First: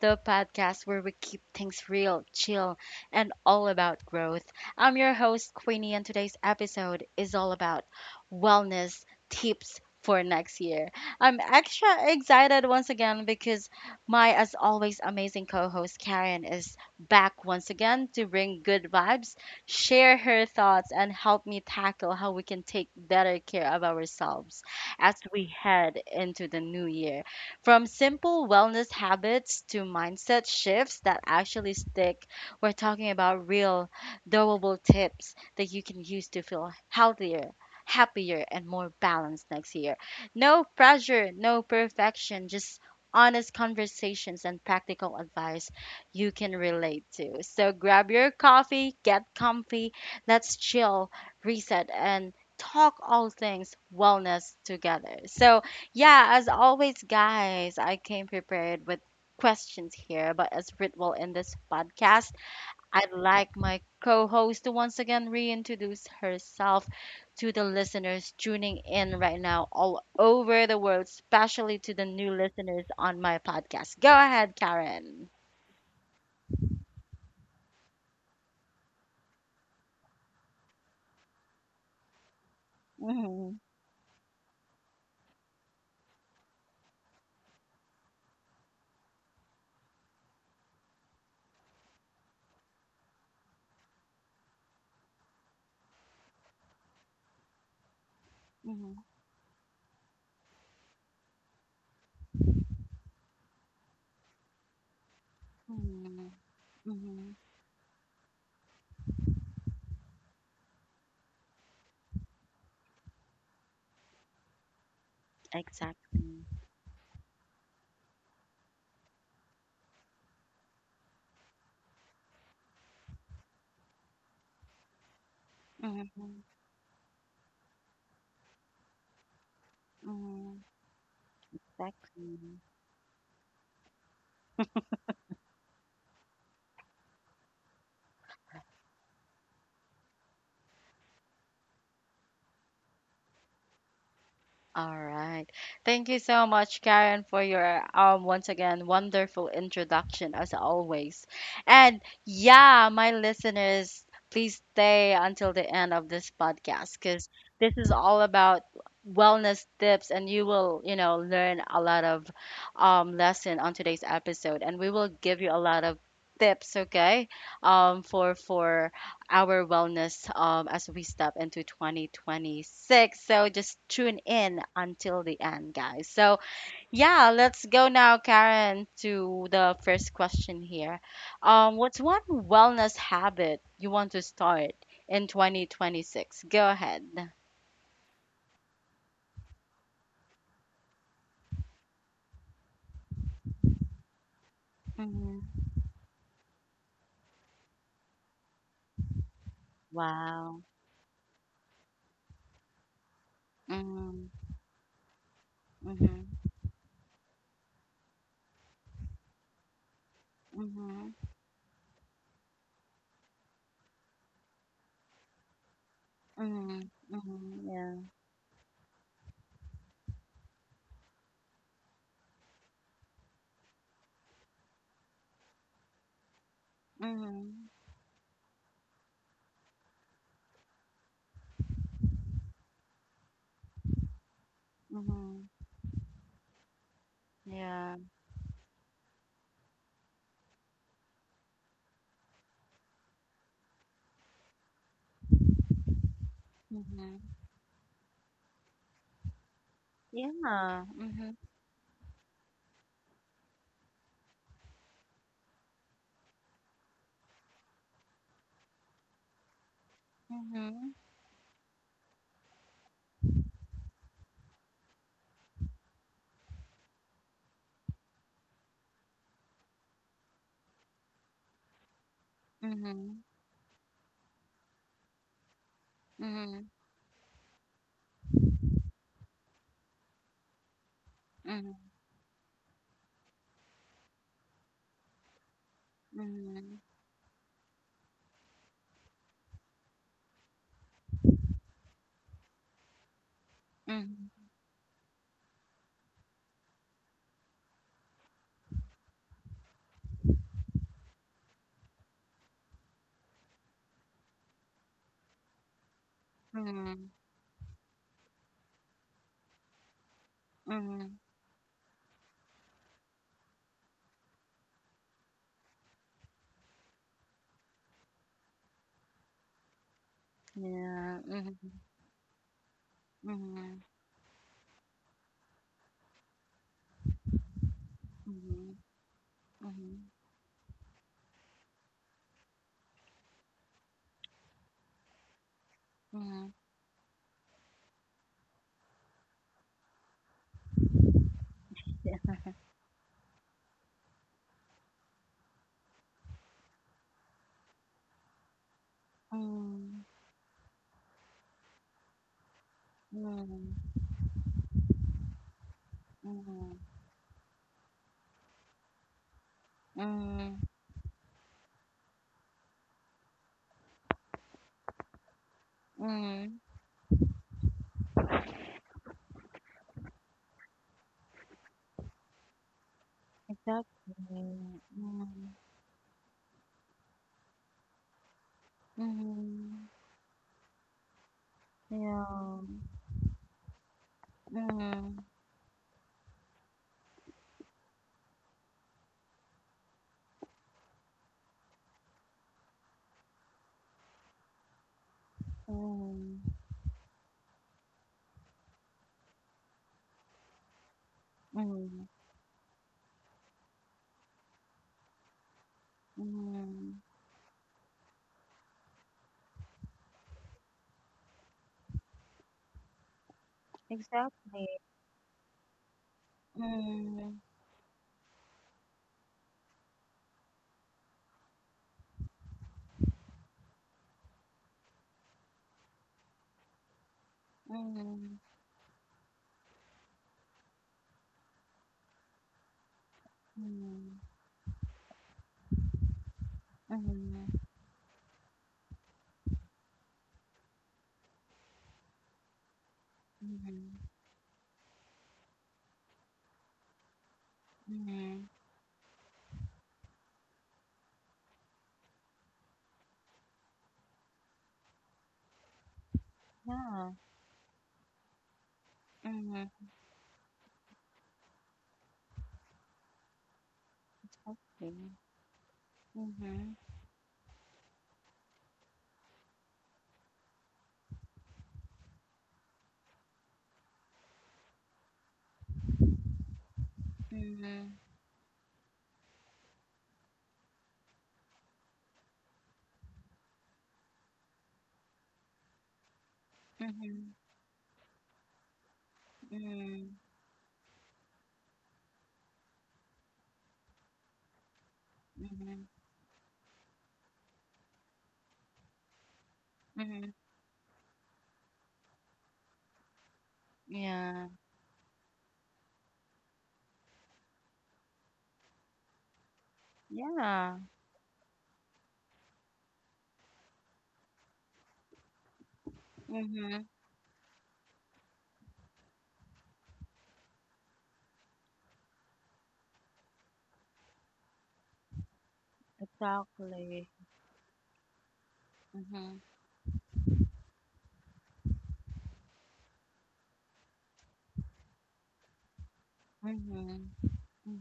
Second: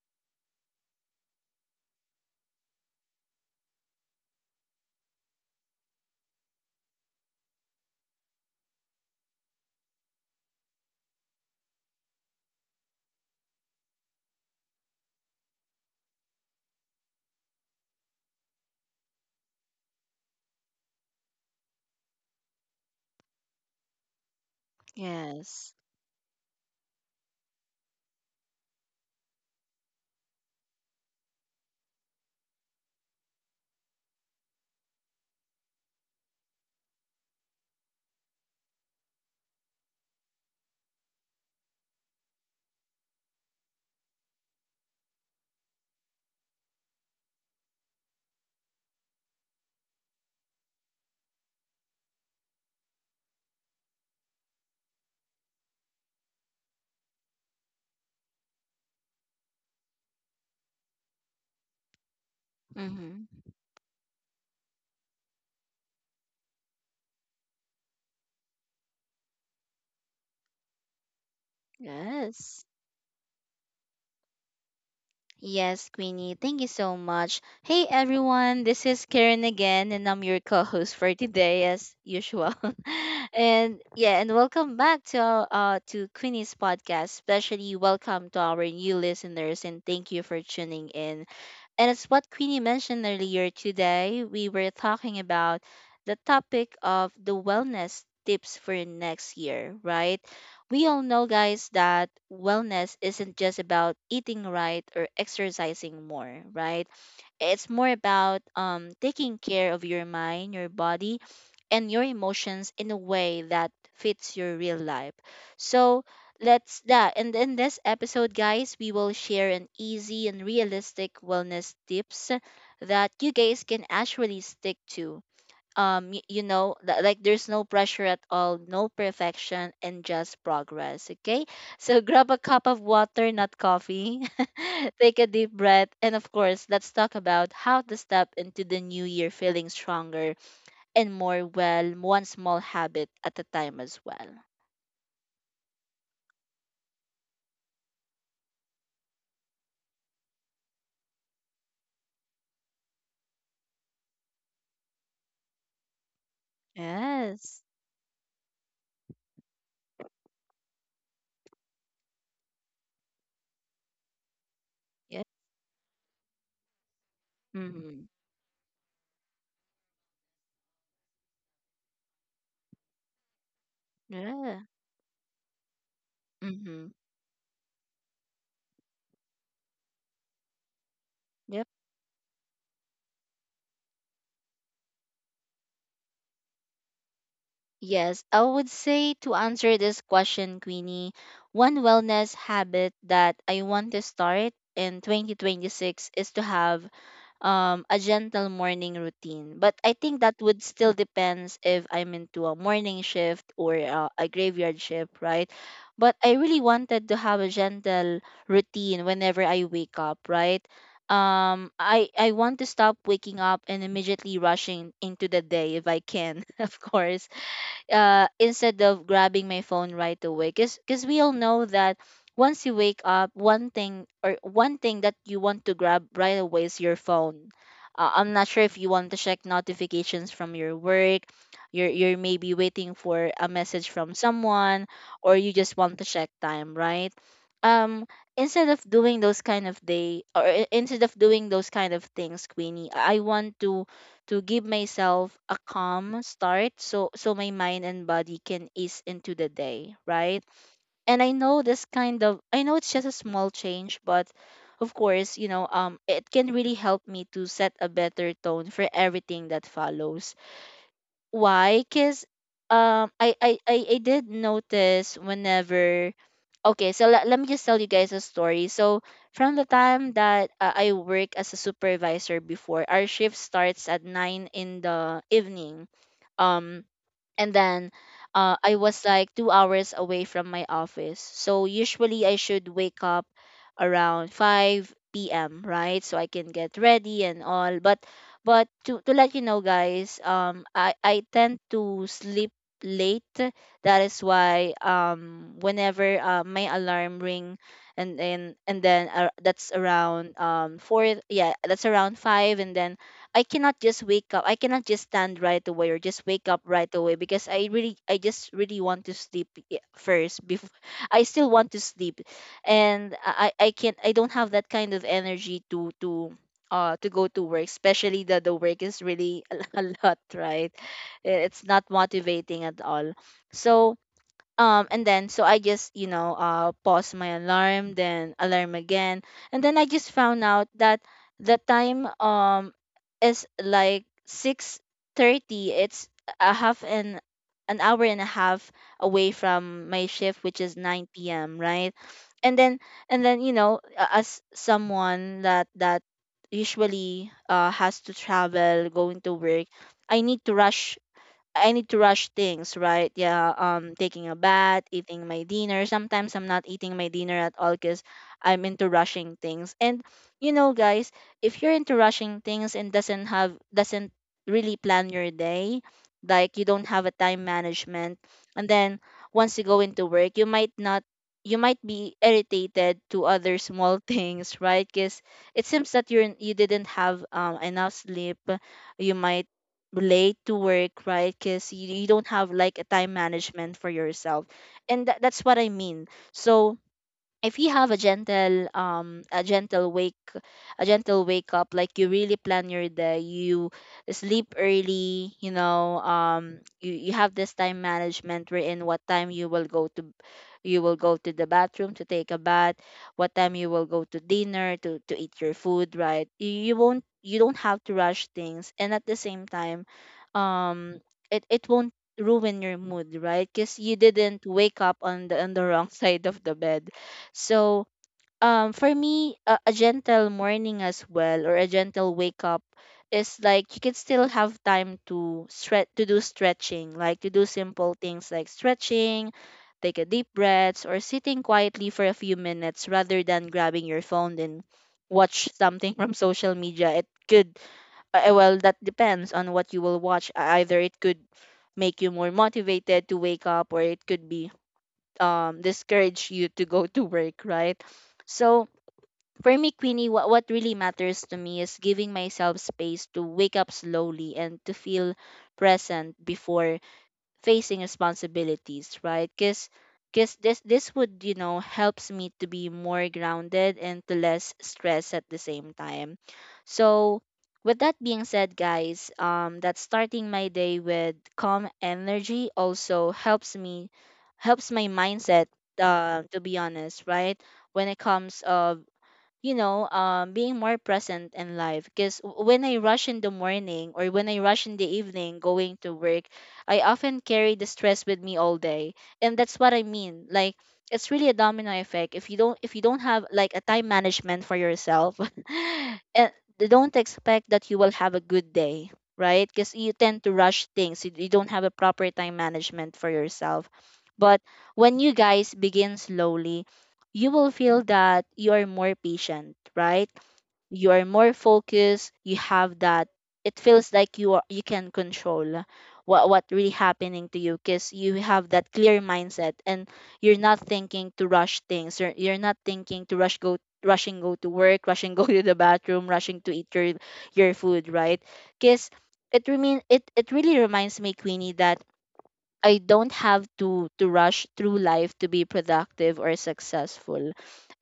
the podcast where we keep things real, chill, and all about growth. I'm your host, Queenie, and today's episode is all about wellness tips for next year. I'm extra excited once again because my, as always, amazing co host Karen is back once again to bring good vibes, share her thoughts, and help me tackle how we can take better care of ourselves as we Yes. head into the new year. From simple wellness habits to mindset shifts that actually stick, we're talking about real, doable tips that you can use to feel healthier, happier and more balanced next year. No pressure, no perfection, just honest conversations and practical advice you can relate to. So grab your coffee, get comfy, let's chill, reset, and talk all things wellness together. So, yeah, as always, guys, I came prepared with questions here, but as ritual in this podcast, I'd Mm-hmm. like my co host to once again reintroduce herself to the listeners tuning in right now all over the world, especially to the new Yes. listeners on my podcast. Go ahead, Karen. Yes, Queenie, thank you so much. Hey, everyone. This is Karen again, and I'm your co-host for today, as usual. Mhm, And welcome back to Queenie's podcast. Especially welcome to our new listeners, and thank you for tuning in. And as what Queenie mentioned earlier today, we were talking about the topic of the wellness tips for mhm, next year, right? We all know, guys, that wellness isn't just about eating right or exercising mhm, more, right? mhm. It's more about taking care of your mind, your body, and your emotions in a way that fits your real life. So Exactly. let's that. And in this episode, guys, we will share an easy and realistic wellness tips that you guys can actually stick to um y- Mhm, you know li- like there's no pressure at all, no perfection, and just mhm. progress, okay? So grab a Exactly. cup of water, not coffee, take a deep breath, and of course let's talk about how to step into the new year feeling stronger and more well, one small habit at a time as well. All right. Thank you so much, Karen, for your once again wonderful introduction as always. And yeah, my listeners, please stay until the end of this podcast because Yes. this is all about wellness tips and you will, you know, learn a lot of lesson on today's episode, and we will Yeah. give you a lot of tips, okay? Um Mm-hmm. for for our wellness, as we step into 2026. So just tune in Yeah. until the end, guys. So, Mm-hmm. yeah, let's go now, Karen, to the first question here. What's one wellness habit you want to start in 2026? Go ahead. Yes, I would say, to answer this question, Queenie, one wellness habit that I want to start in Hmm. 2026 is to have a gentle morning routine. But I think that Wow. would still depends if I'm into a morning shift or a Mm-hmm. graveyard shift, right? But Mm-hmm. I really wanted to have a gentle routine whenever I wake up, right? Mm-hmm. I want to stop waking up and immediately rushing into the day if I can, Mm-hmm. of course, Mm-hmm. Yeah. Instead of grabbing my phone right away, because we all know that once you wake up, one thing that you want to grab right away is your phone. Mm-hmm. Uh, I'm not sure if you want to check notifications from your work. You're maybe waiting for a message from someone, or Mm-hmm. you just want to check time, right? Yeah. Um instead of doing those kind of day or I- Instead of doing those kind of things, Queenie, I want to give myself a calm start, so Mm-hmm. so my mind and body can ease into the day, right? Yeah. And I Mm-hmm. know this kind of I know it's just a small change, but of course, you know, it can really help me to set a better tone for everything that follows. Mm-hmm. Why? Because I did notice whenever, okay, so let me just tell you guys a story. So from the time that I work as a supervisor, before our Mm-hmm. shift starts at 9 in the evening, Mhm, um and then I was like 2 hours away from my office. So mhm, usually I should wake up around 5 p.m., right, so I can get mhm, ready and all. But to let you know, guys, I tend to sleep late. That is mhm, why whenever my alarm ring, and then that's around four, yeah, that's around five, and then I cannot just wake up. I cannot just stand right away or just wake up right mhm, away because I just really want to sleep first, before mhm. I still want to sleep. And I don't have that kind of energy to go to work, especially that the work is really a lot, right? Yeah, mhm, It's not motivating at all. mhm, So, and then so I just, you know, pause my alarm then alarm mhm, again, and then I mhm, just found out that the time is like 6:30. It's mhm. a half an hour and a half away from my shift, which is 9 p.m., right? Yeah. And then and then you know, as someone that usually has to travel going to work, Mm, i need to rush I need to rush things, right? Yeah, mm, taking a bath, eating my dinner. Sometimes I'm not mm, eating my dinner at all because I'm into rushing things. And you mm, know, guys, if you're into rushing things and doesn't really plan your day, like mm. you don't have a time management, and then once you go into work, you might not you might be irritated to other small Exactly. things, right? Because Mm, it seems that you didn't have, enough sleep. You might mhm. late to work, right? Because you don't have Yeah. like a time management for yourself. And Mm, that's what I mean. So, if you have a gentle wake up, like you really plan your day, you sleep early, you know, mm, you have this time management wherein what time you will go to the bathroom to mm, take a bath, what time you will go to dinner to eat your food, right? You mm. won't, you don't have to rush things, and at the same time, um it won't ruin your mood, right? Because you didn't Exactly. wake up on the wrong side of the bed. Mm, So, for me, a gentle morning as well, or a gentle wake up, is like you can still have time to stretch, to do stretching, like to do simple things mm, like stretching, take a deep breath, or sitting quietly for a few minutes rather than grabbing your mm, phone and watch something from social media. It mm, could, well, that depends on what you will watch. Either it could make you more motivated to wake up, or it mm, could be discourage you to go to work, right? mm. So for me, Queenie, what really matters to me is giving myself space to wake up slowly and to feel present before Yeah. facing responsibilities, right? Because Mm. this would, you know, helps me to be more grounded and to less Okay. stress at the same time. Mhm. So, with that being said, guys, that starting my day with calm energy also helps my mindset, to be honest, right? When Mhm. it comes of, you know, being more present in life. Because when I rush in the morning, or when I rush in the evening going to work, I often Mhm. carry the stress with me all day, and that's what I Mhm. mean. Like, it's really a domino effect. If you don't have like a time management for yourself, Mhm. and don't expect that you will have a good day, right? Because you tend Mhm. to rush things. You don't have a proper time management for yourself. But Yeah. when you guys begin slowly, you will feel that you are more patient, right? Yeah. You are more focused. You have that. It feels like you can control what really Mhm. happening to you, because you have that clear mindset and you're not thinking to rush things. You're not thinking to rushing go to work, rushing go to the bathroom, rushing to eat Exactly. your food, right? Because Mhm. it remain it it really reminds me, Queenie, that I don't have to rush through life to be productive or Mhm. successful.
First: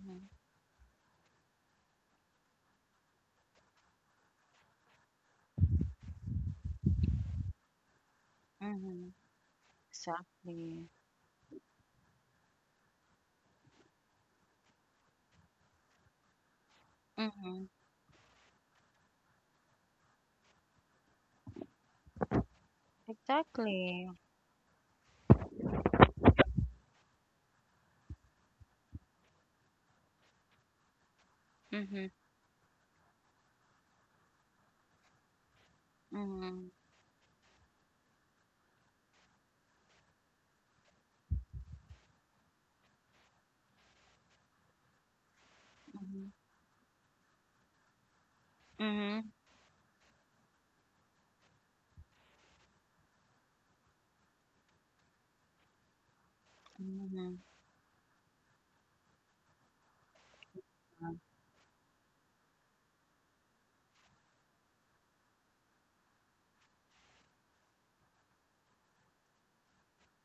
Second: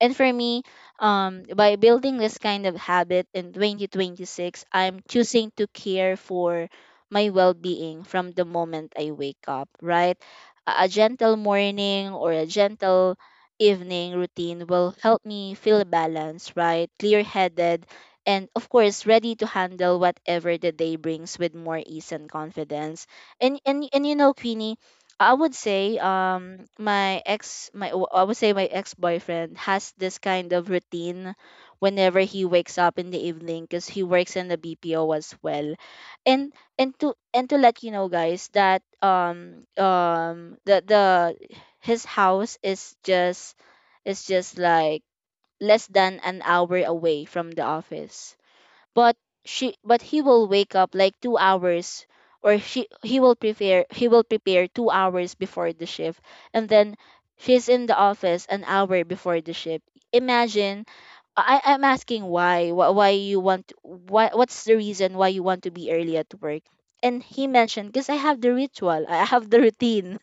And for me, by building this kind of habit in 2026, I'm choosing to care for my well-being from the moment I Mhm. wake up, right? A Exactly. gentle morning or a gentle evening routine will help me feel balanced, right? Mhm. Clear-headed, and of course ready to handle whatever the day brings with more ease and confidence. And Exactly. you know, Queenie, I would say, my ex my w- I would say my ex-boyfriend has this kind of routine Mhm. whenever he wakes up in the evening because he works in the BPO as well. And Mhm. To let you know, guys, that the his house is just like less than Mhm. an hour away from the office. But she but he will wake up like 2 hours, or she he will prepare, he will prepare 2 hours before the shift, and then Mhm. she's in the office an hour before the shift. Imagine. Mhm. I'm asking why, wh- why you want why what's the reason why you want to be early at work? And he mentioned, because I have the ritual, I have the routine,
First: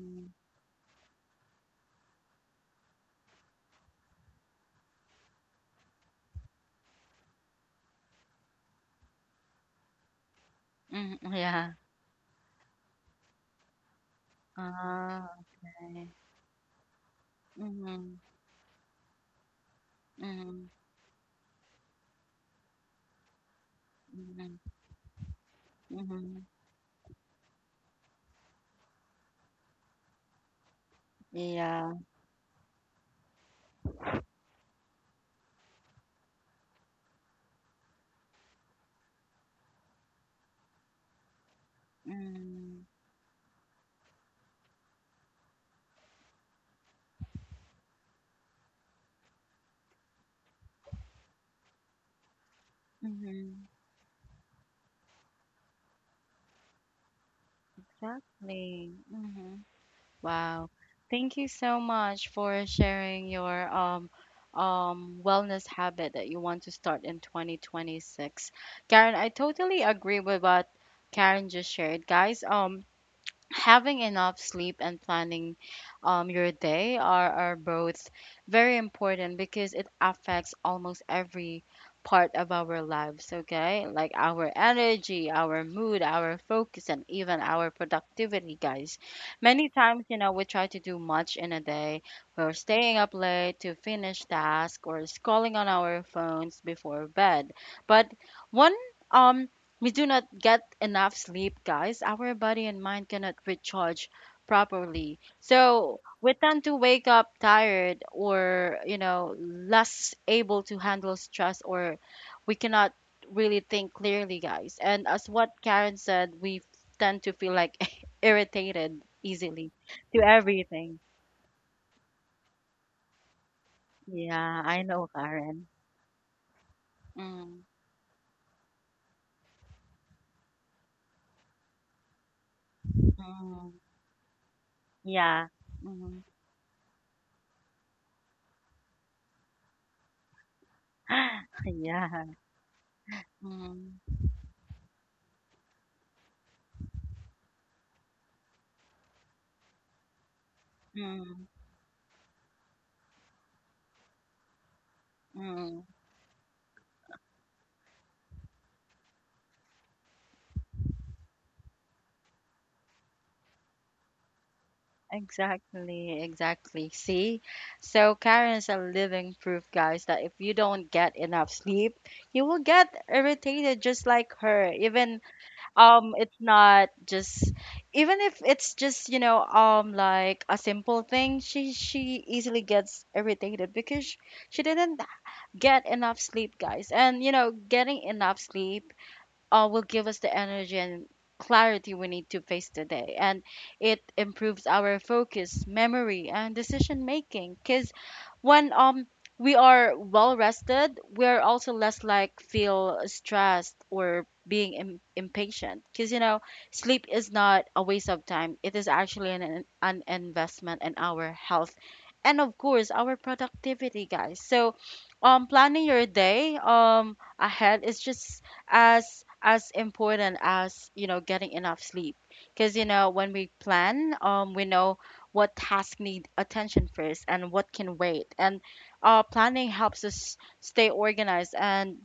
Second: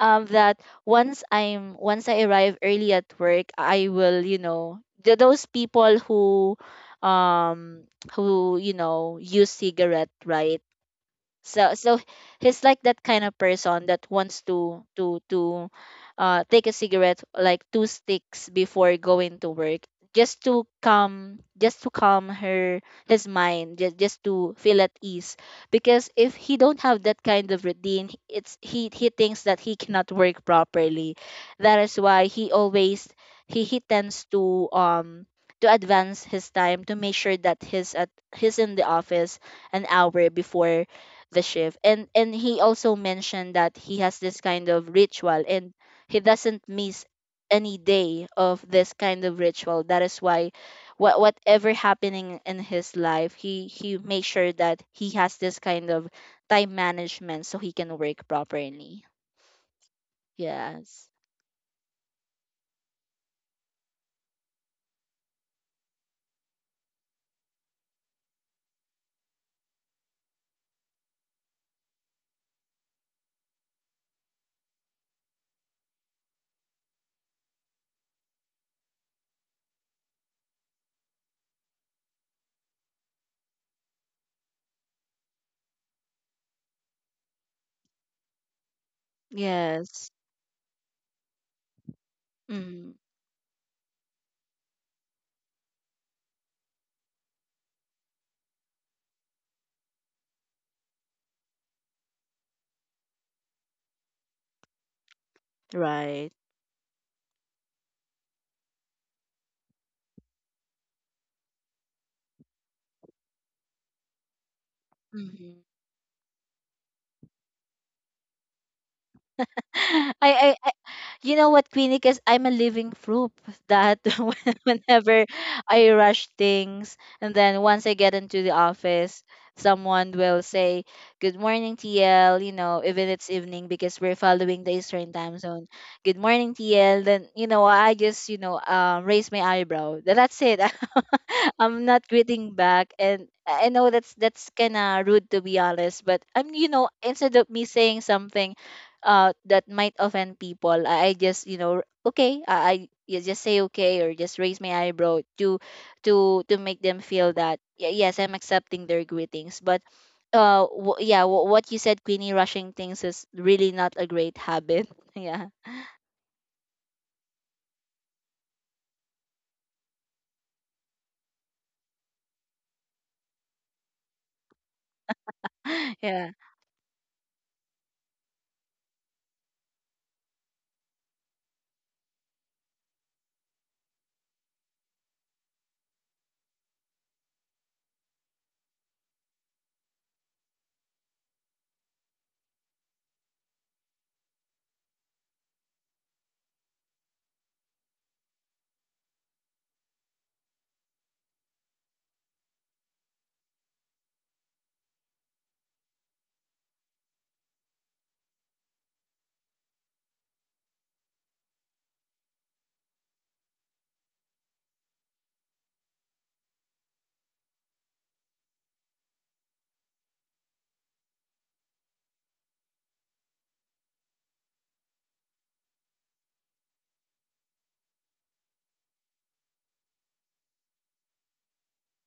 that once I arrive early at work, I will, you know, those people who, um who, you know, use cigarette, right? Mhm. Yeah. So he's like that kind of person that wants to to Ah, to okay. uh take a cigarette, like two Mhm. sticks, before going to work, just to Mhm. calm, just to calm her his mind, just to Mhm. feel at ease. Because if Mhm. he don't have that kind of routine, h- it's he thinks that he cannot work properly. That Yeah. is why he always, he tends to advance his time to make sure that He's at he's in the office an hour before the shift. And he Mhm. also mentioned that he has this kind of ritual, and he doesn't miss any day of this kind of ritual. That is why whatever happening in his life, Mhm. he makes sure that he has this kind of time management so he can work Exactly. properly. Hmm. Wow. Yes. Thank you so much for sharing your wellness habit that you want to start in 2026. Karen, I totally agree with what Karen just shared. Guys, um, having enough sleep and planning, your day are both very important because it affects almost every part of our lives, okay, like our energy, our mood, our focus, and even our productivity, guys. Many times, Yes. you know, we try to do much in a day, we're Mm. staying up late to finish tasks or scrolling on our phones before bed, but one um we do not get enough sleep, guys. Our body and mind cannot recharge properly. So Right. we tend to wake up tired or, you know, less able to handle stress, or we cannot really think clearly, guys. And as what Karen said, we tend to feel like irritated easily to I, I, I, everything. you know what, Queenie? Because I'm a living proof that Yeah, I know, whenever Karen. I rush things, and then Mm, once I get into the office, someone will say, "Good morning, TL." You know, even it's evening mm, because we're following the Eastern time yeah. zone. Good Mm, morning, TL. Then I just raise my eyebrow. That's it. I'm not yeah. greeting back, and I know Mm, that's kind of rude, to be honest. But instead of me saying something that might offend people, I just mm, okay, I you just say okay or just raise my eyebrow to mm. To make them feel that yes, I'm accepting their greetings. But yeah, what you said, Queenie, rushing things is really not a great habit. Yeah. Exactly, exactly. See? So Karen's a living proof, guys, that if you don't get enough sleep, you will get irritated just like her. Even Yeah. it's not just even if it's just, you know, um, like a simple thing, she easily gets irritated because she didn't get enough sleep, guys. And you know, getting enough sleep, will give us the energy and clarity we need to face the day. And it improves our focus, memory, and decision making. Because when we are well rested, we are also less like feel stressed or being impatient. Because you know, sleep is not a waste of time. It is actually an investment in our health. And of course, our productivity, guys. So, planning your day um, ahead is just as important as, you know, getting enough sleep because you know, when we plan, um, we know what tasks need attention first and what can wait. And uh, planning helps us stay organized, and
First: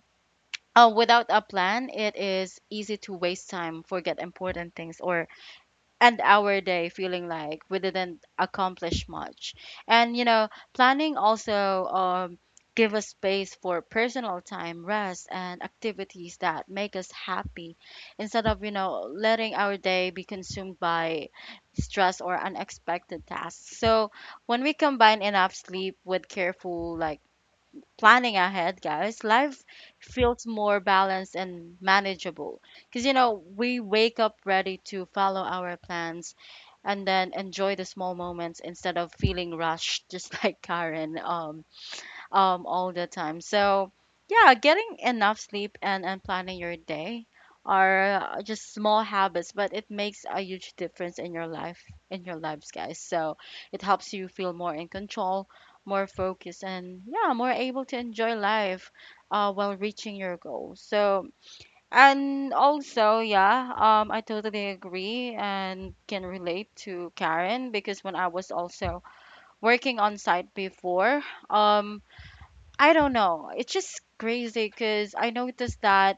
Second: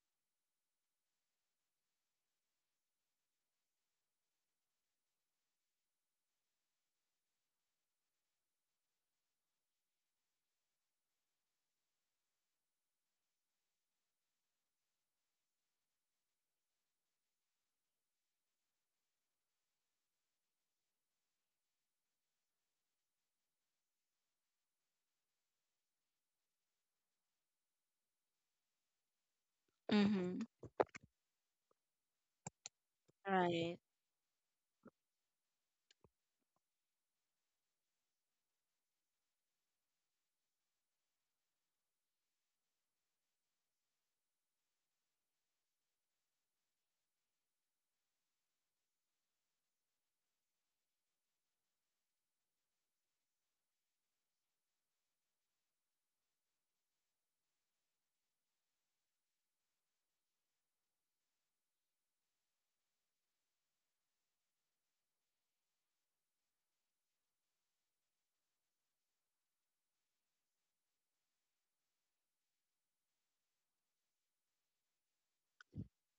without a plan it is easy to waste time, forget important things, or end our day feeling like we didn't accomplish much. And you know, planning also, um, give us space for personal time, rest, and activities that make us happy, instead of, you know, letting our day be consumed by stress or unexpected tasks. So when we combine enough sleep with careful like planning ahead, guys, life Mm-hmm. feels more balanced and manageable. Because, you know, Right. we wake up ready to follow our plans and then enjoy the small moments instead of feeling rushed, just like Karen. All the time. So, yeah, getting enough sleep and planning your day are, just small habits, but it makes a huge difference in your life, in your lives, guys. So, it helps you feel more in control, more focused, and yeah, more able to enjoy life, while reaching your goals. So, and also, yeah, I totally agree and can relate to Karen because when I was also working on site before, um, I don't know. It's just crazy because I noticed that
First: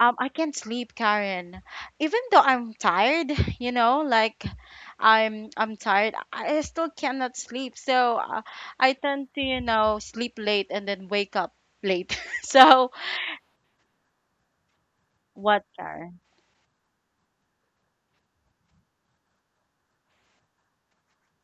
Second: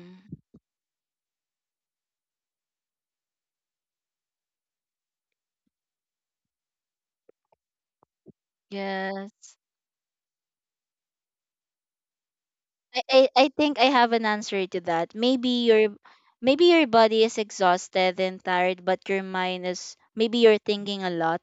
um, I can't sleep, Karen. Even though I'm tired, you know, like I'm tired, I still cannot sleep. So I tend to, Yes. you know, sleep late and then wake up late. So I I think I have an answer to that. what, Karen? Maybe your body is exhausted and tired, but your mind is maybe you're thinking a lot,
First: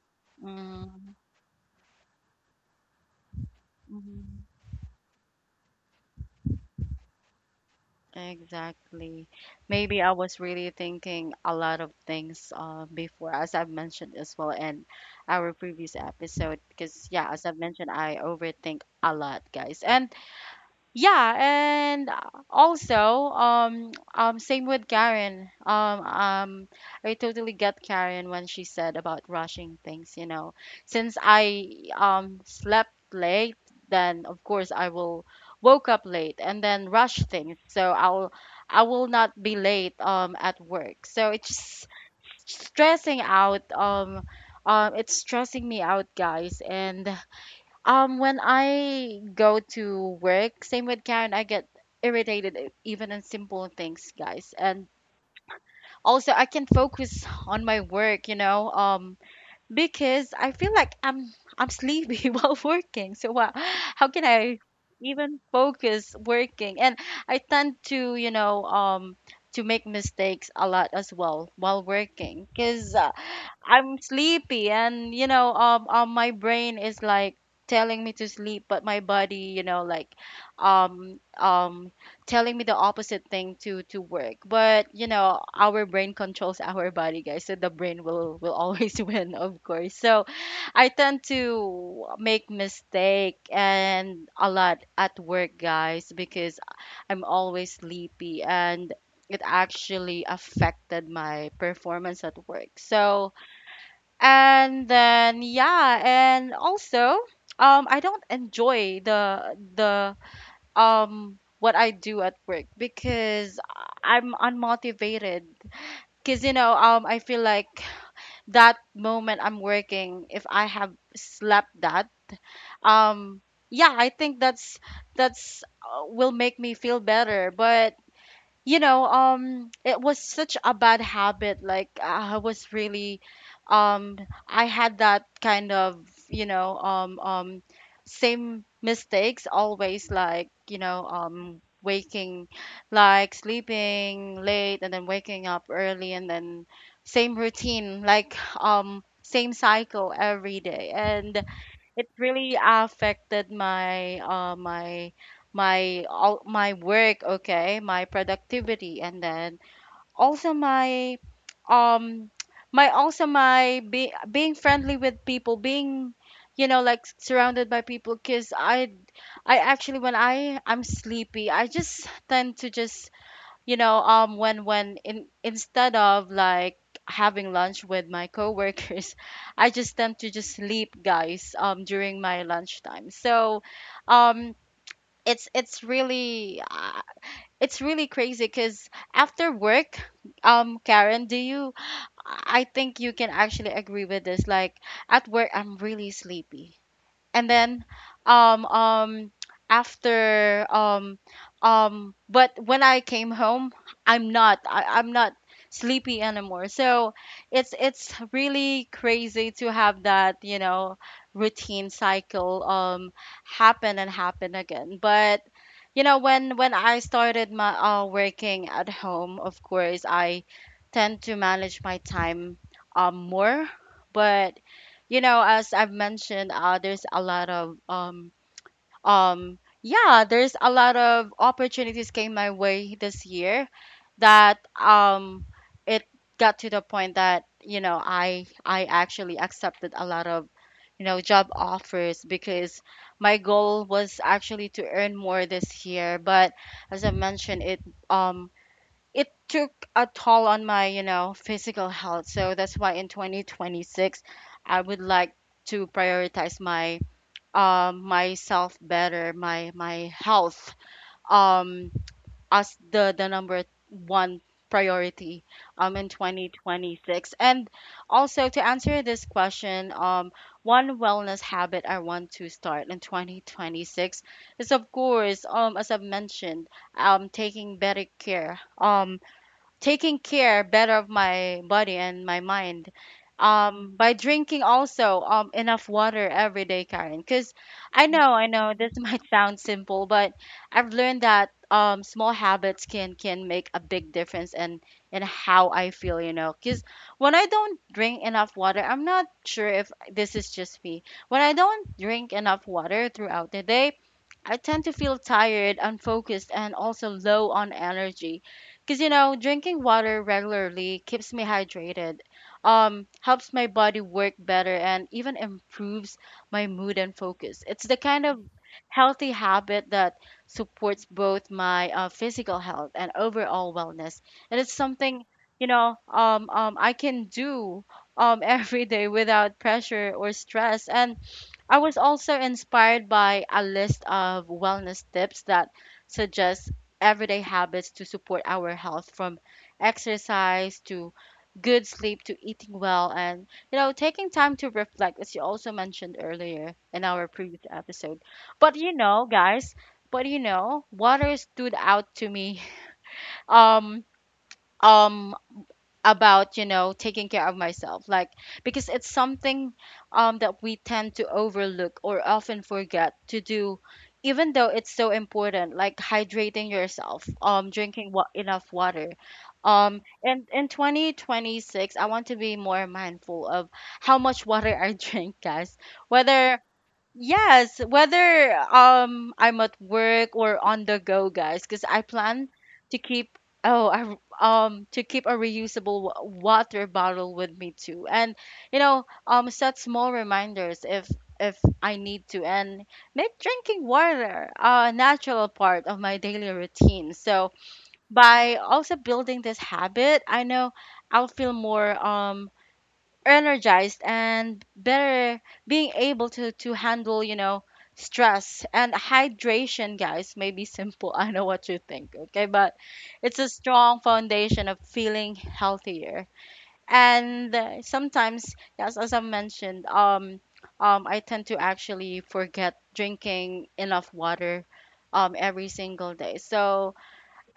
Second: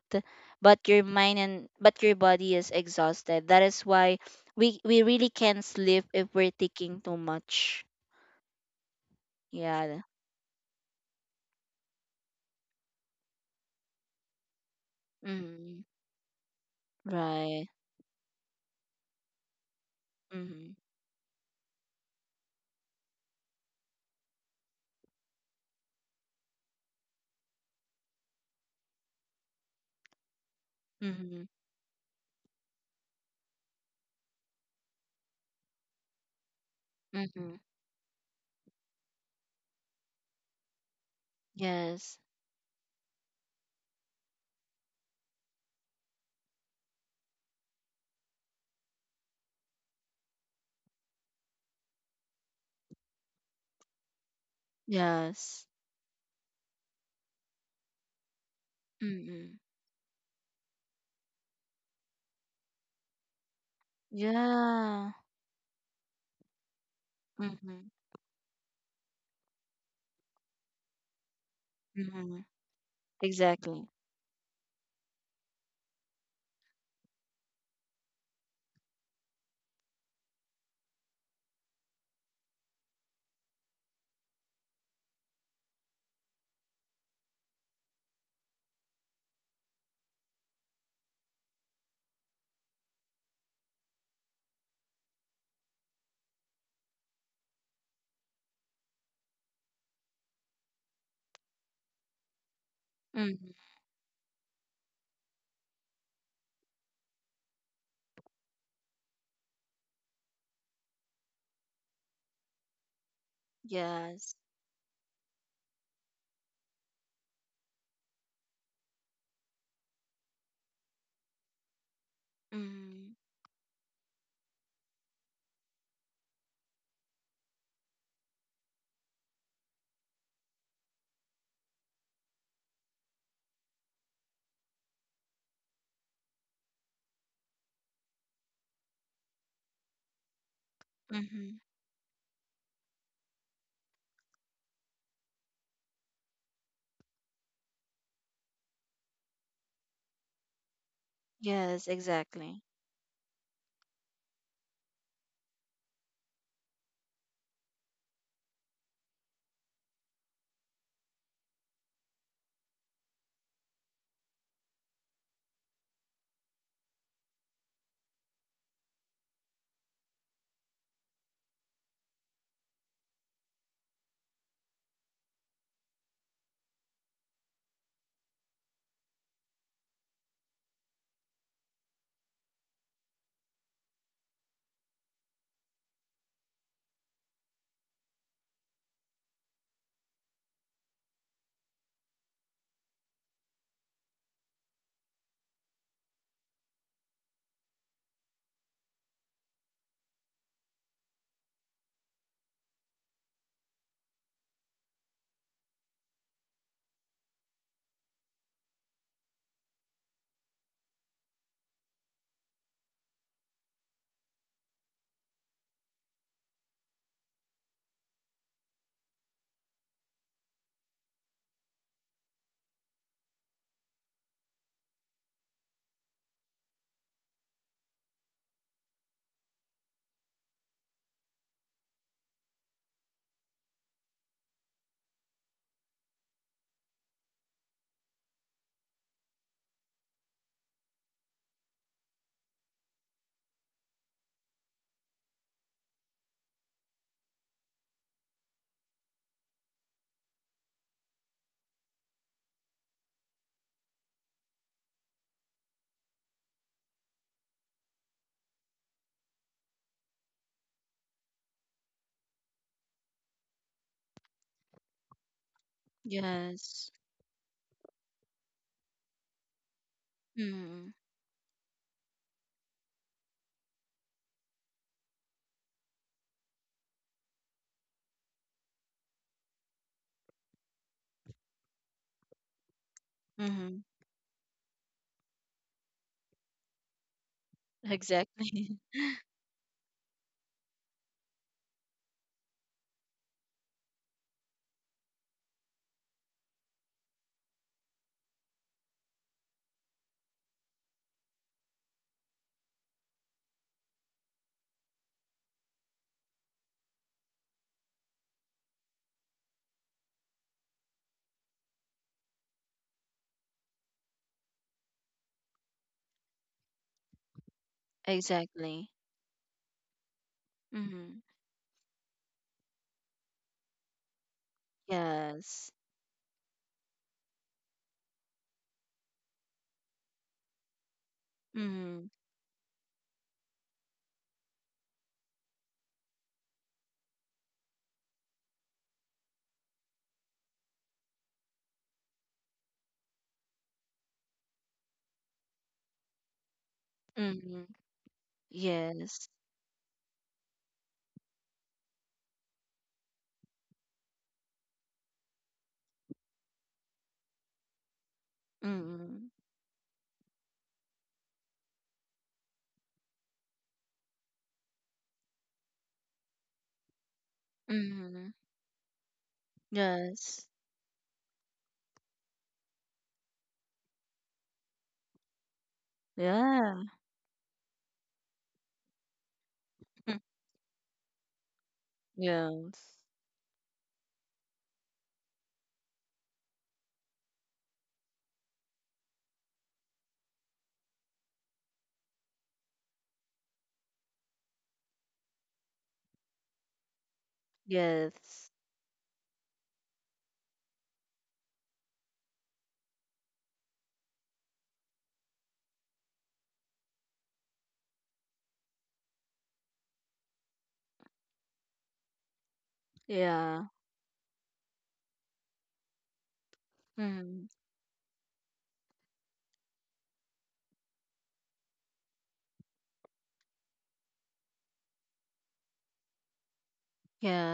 but your Mm-hmm. mind and but your body is exhausted. That is why Mm-hmm. we really can't sleep if we're thinking too much. Exactly. Yeah. Maybe I was really thinking a lot of things, before, as I've mentioned as well in our Mm-hmm. previous episode, because yeah, as I've Right. mentioned, I overthink a lot, guys. And Mm-hmm. yeah, and also, same with Karen. I totally get Karen when she said about rushing things, you know. Since Mm-hmm. I um, slept late, then of course I will woke up late and then rush Mm-hmm. things. So I will not be late um, at work. So it's just Yes. stressing out it's stressing me out, guys. And when I go to work, same with Karen, I get irritated, even in simple things, guys. And Yes. also, I can focus on my work, you know. Mm-hmm. Because I feel like I'm sleepy while working. So what, how can I Yeah. even focus working? And I tend Mm-hmm. to, you know, um, to make mistakes a lot as well while Mm-hmm. working because Exactly. I'm sleepy, and you know um, my brain is like telling me to sleep, but my body, you know, like um um telling me the opposite thing, to work. But you know, our brain controls our body, guys, so the brain will always win, of course. So I tend to make mistake and a lot at work, guys, because I'm always sleepy, and it actually affected my performance at work. So Mm-hmm. and then yeah, and also um, I don't enjoy the what I do at work because I'm Yes. unmotivated. Cause you know, um, I feel like that moment I'm working, if I have slept that, Mm-hmm. um, yeah, I think that's will make me feel better. But you know, um, it was such a bad habit, like I was really um, I had that kind of, you know, same mistakes always, like you know, Mm-hmm. um, waking like sleeping late and then waking up early, and then same routine like, um, same cycle every day. And Yes, it really exactly. affected my uh, all my work, okay, my productivity, and then also my um, my also my being friendly with people, being you know, like surrounded by people, because i actually when i'm sleepy, I just tend to just, you know, um, when in instead of like having lunch with my coworkers, I just tend to just sleep, guys, um, during my lunchtime. So, um, it's really it's really crazy because after work, um, Karen, do you, I think you can actually agree with this, like at work I'm really sleepy, and then um, um, after but when I came home I'm not, I'm not sleepy anymore. So it's really crazy to have that, you know, routine cycle, um, happen and happen again. But you know, when I started my, working at home, of course I tend to manage my time um, more. But you know, as I've mentioned, there's a lot of yeah, there's a lot of opportunities came my way this year that um, it got to the point that, you know, i actually accepted a lot of, you know, job offers, because my goal was actually to earn more this year. But as I mentioned it, um, it took a toll on My physical health, so that's why in 2026 I would like to prioritize my myself better, my health um as the number one priority in Yes. 2026. And also, to answer this question, Mm-hmm. one wellness habit I want to start in 2026 is, of course, as I've mentioned, taking better care. Taking care better of my body and my mind Mm-hmm. By drinking also enough water every day, Karen, because I know Exactly. this might sound simple, but I've learned that small habits can make a big difference in how I feel, because when I don't drink enough water I'm not sure if this is just me when I don't drink enough water throughout the day, I tend to feel tired, unfocused, and also low on energy, because, drinking water regularly keeps me hydrated, helps my body work better, and even improves my mood and focus. It's the kind of Exactly. healthy habit that supports Mm-hmm. both my physical health and overall wellness. And it's something, Yes. I can do, every day without pressure or stress. And I was Mm-hmm. also inspired by a list of wellness tips that suggest everyday habits to support our health, from exercise to good sleep to eating well, and taking time to reflect, as you also mentioned earlier in our previous Mm-hmm. episode. But you know Yes. guys, but water stood out to me. um um about taking care of myself, like, because it's Mm-hmm. something that we tend to overlook or often forget to do, even though it's so important, like hydrating yourself, Mm-hmm. enough water. Yes. And in 2026, I want to be more mindful of how much water I drink, guys, whether— Yeah. Yes, whether I'm at Mm. work or on the go, guys, because I plan to Yes. keep— to keep a reusable water bottle with me too, and set small reminders if I need to, and make drinking water a natural part of my daily routine. So Yes. by also building this habit, I know I'll feel more energized and better, being able to handle, stress. And hydration, guys, may be simple, I know what you think, okay, but it's a Yeah. strong foundation of feeling healthier. Mm-hmm. And sometimes, yes, as I mentioned, I tend to actually forget drinking enough water every single day. So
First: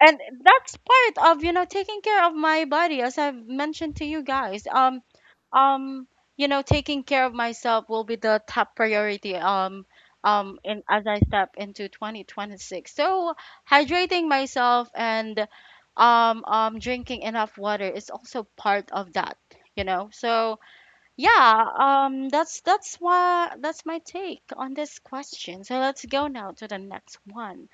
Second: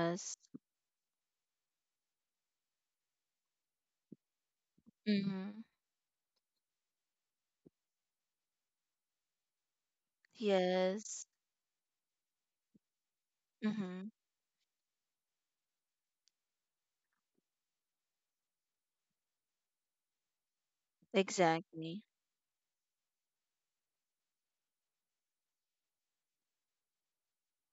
and that's part of, taking care of my body, as I've mentioned to you guys. Mm-hmm. um taking care of myself will be the top priority, in as I Yes. step into 2026. So Mm-hmm. hydrating myself and drinking enough water is also part of that, so. Yeah, Exactly. That's why— that's my take on this question. So let's go now to the next one.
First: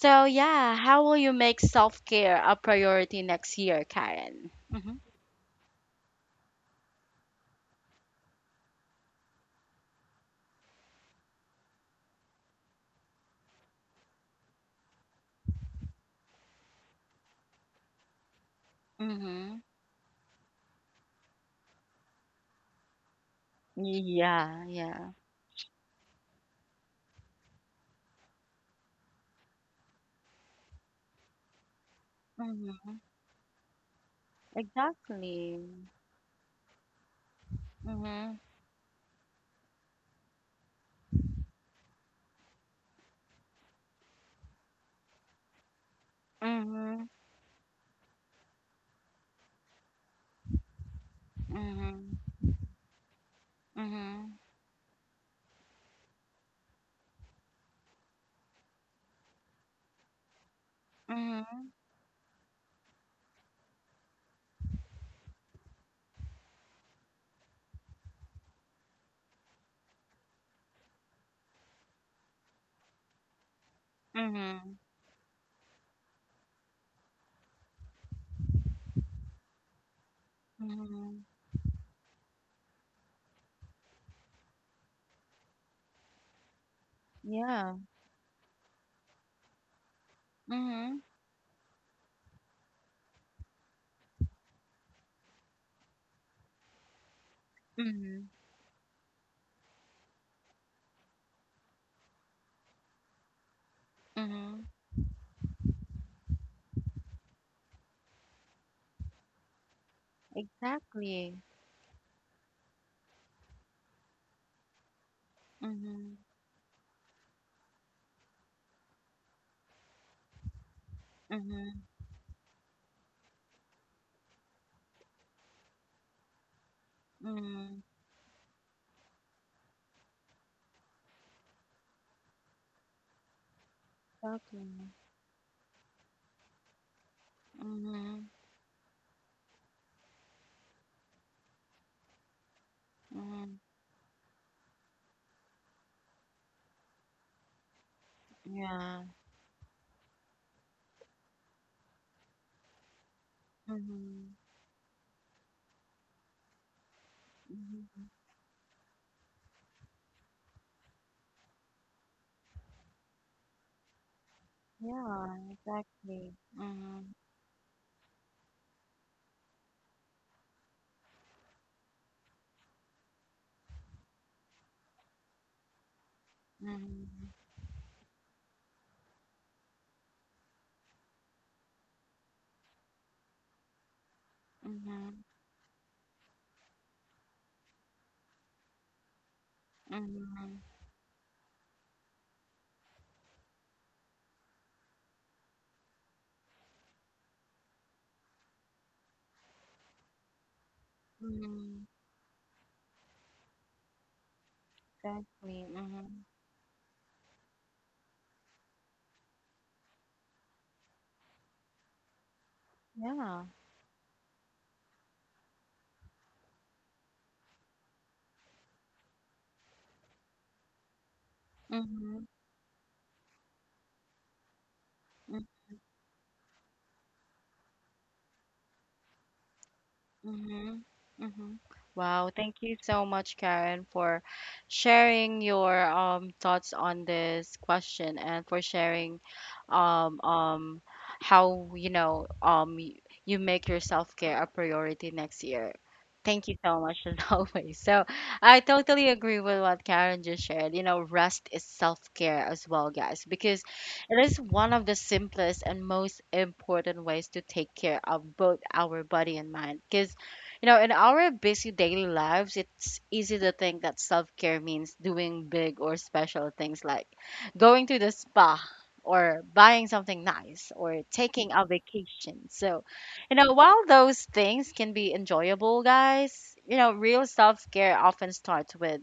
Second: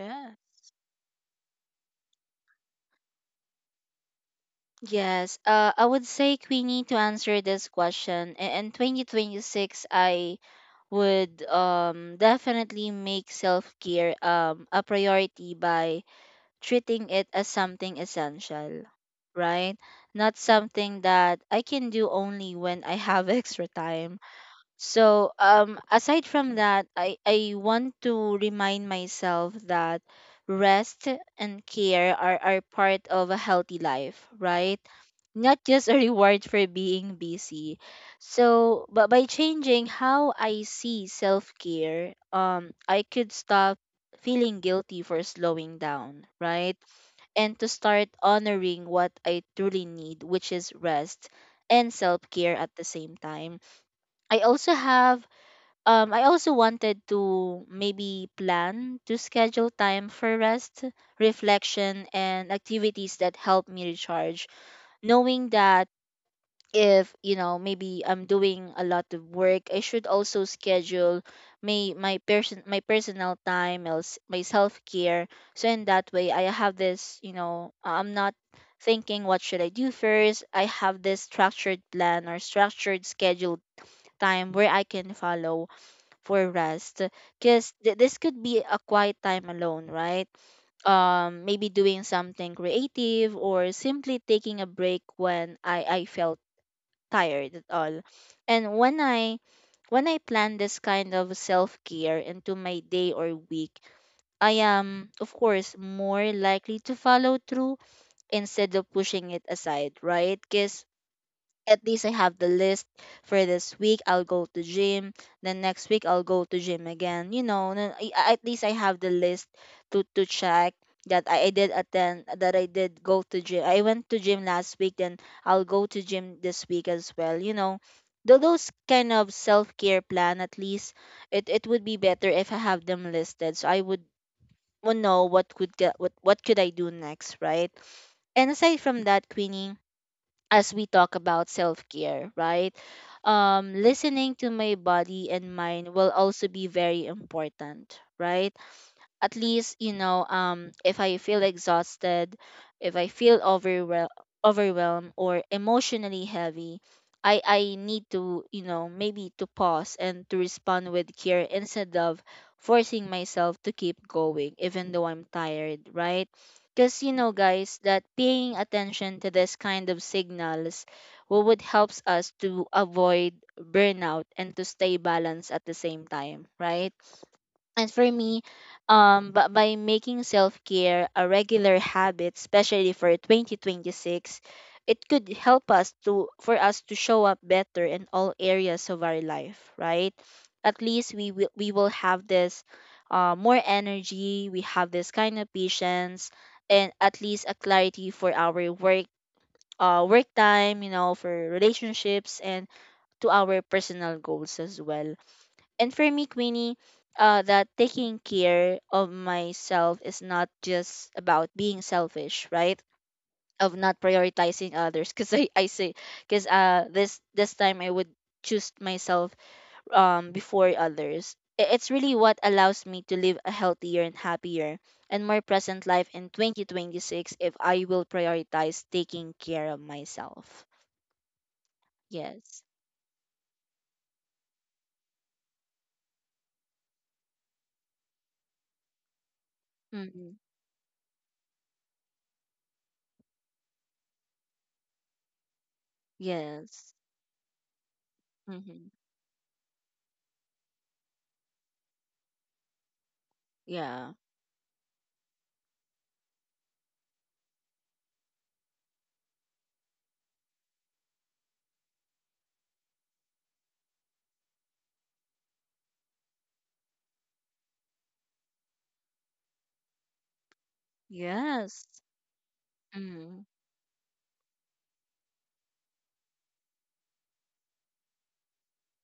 So, yeah, how will you make self-care a priority next year, Karen? Mm-hmm. Yes. I would say, Queenie, to answer this question. In 2026, I would definitely make self care a priority by treating it as something essential, Mm-hmm. right? Not something that I can do only when I have extra time. Yeah, yeah. So, aside from that, I want to remind myself that rest and care are Mm-hmm. part of a healthy life, right? Exactly. Not just a reward for being busy. Mm-hmm. So, but by changing how I see self care, I could stop feeling guilty for slowing down, right? Mm-hmm. And to start honoring what I truly need, which is rest and Mm-hmm. self care at the same time. Mm-hmm. I also have I also wanted to maybe plan to schedule time for rest, Mm-hmm. reflection, and activities that help me recharge, knowing that if you know, maybe I'm doing a lot of work, I should also schedule my personal time, else my Mm-hmm. self-care. So in that way, I have this, you know, I'm not thinking what should I do first. I have this Mm-hmm. structured plan or structured scheduled time where I can follow for rest. Because Yeah. This could be a quiet time alone, right? Mm-hmm. Maybe doing something creative or simply taking a break when I felt tired at all. Mm-hmm. And when I when I plan this kind of self-care into my day or week, I Mm-hmm. am of course more likely to follow through instead of pushing it aside, right? Because Exactly. at least I have the list for this week. I'll go to gym. Then next week, Mm-hmm. I'll go to gym again. You know, then at least I have the list to check that I did Mm-hmm. attend, that I did go to gym. I went to gym last week. Then I'll go to gym this week as well. You know, Mm-hmm. Those kind of self care plan. At least it would be better if I have them listed, so I would Exactly. Know what could get what could I do next, right? Mm-hmm. And aside from that, Queenie, as we talk about self care, right? Mm-hmm. Listening to my body and mind will also be very important, right? Yeah. At least, you know, if I feel exhausted, if I feel Mm-hmm. overwhelmed or emotionally heavy, I need Mm-hmm. to, you know, maybe to pause and to respond with care instead of forcing myself to keep going even though I'm Yeah, tired, right? exactly. Because you Mm-hmm. know, guys, that paying attention to this kind of signals would helps us to avoid burnout and to stay balanced at the same time, right? Mm-hmm. And for me, but by making self care a regular habit, especially for 2026, it Mm-hmm. could help us to for us to show up better in all areas of our life, right? Mm-hmm. At least we will have this more energy, we have this kind of patience, and at least a clarity for our work work time, you know, for Mm-hmm. relationships and to our personal goals as well. Exactly. And for me, Mm-hmm. Queenie, that taking care of myself is not just about being selfish, right? Yeah. Of not prioritizing others, because I say, because this time I would choose myself before others. It's really Mm-hmm. what allows me to live a healthier and happier and more Mm-hmm. present life in 2026 if I will prioritize taking care of myself. Mm-hmm. Mm-hmm. Wow, thank Yes. you so much, Karen, for sharing your thoughts on this question, and for sharing um Mm-hmm. um how, you make your self-care a priority next year. Thank you so Yes. much, as always. So, I Mm-hmm. totally agree with what Karen just shared. Rest is self-care as well, guys, because Yeah. it is one of the simplest and most important ways to take care of both our body and mind. Because, in our busy daily lives, it's easy to think that self care means doing big or special things, like going to the spa, or buying something nice, or taking a Yes. vacation. So, Mm-hmm. While those things can be enjoyable, guys, real self care often starts with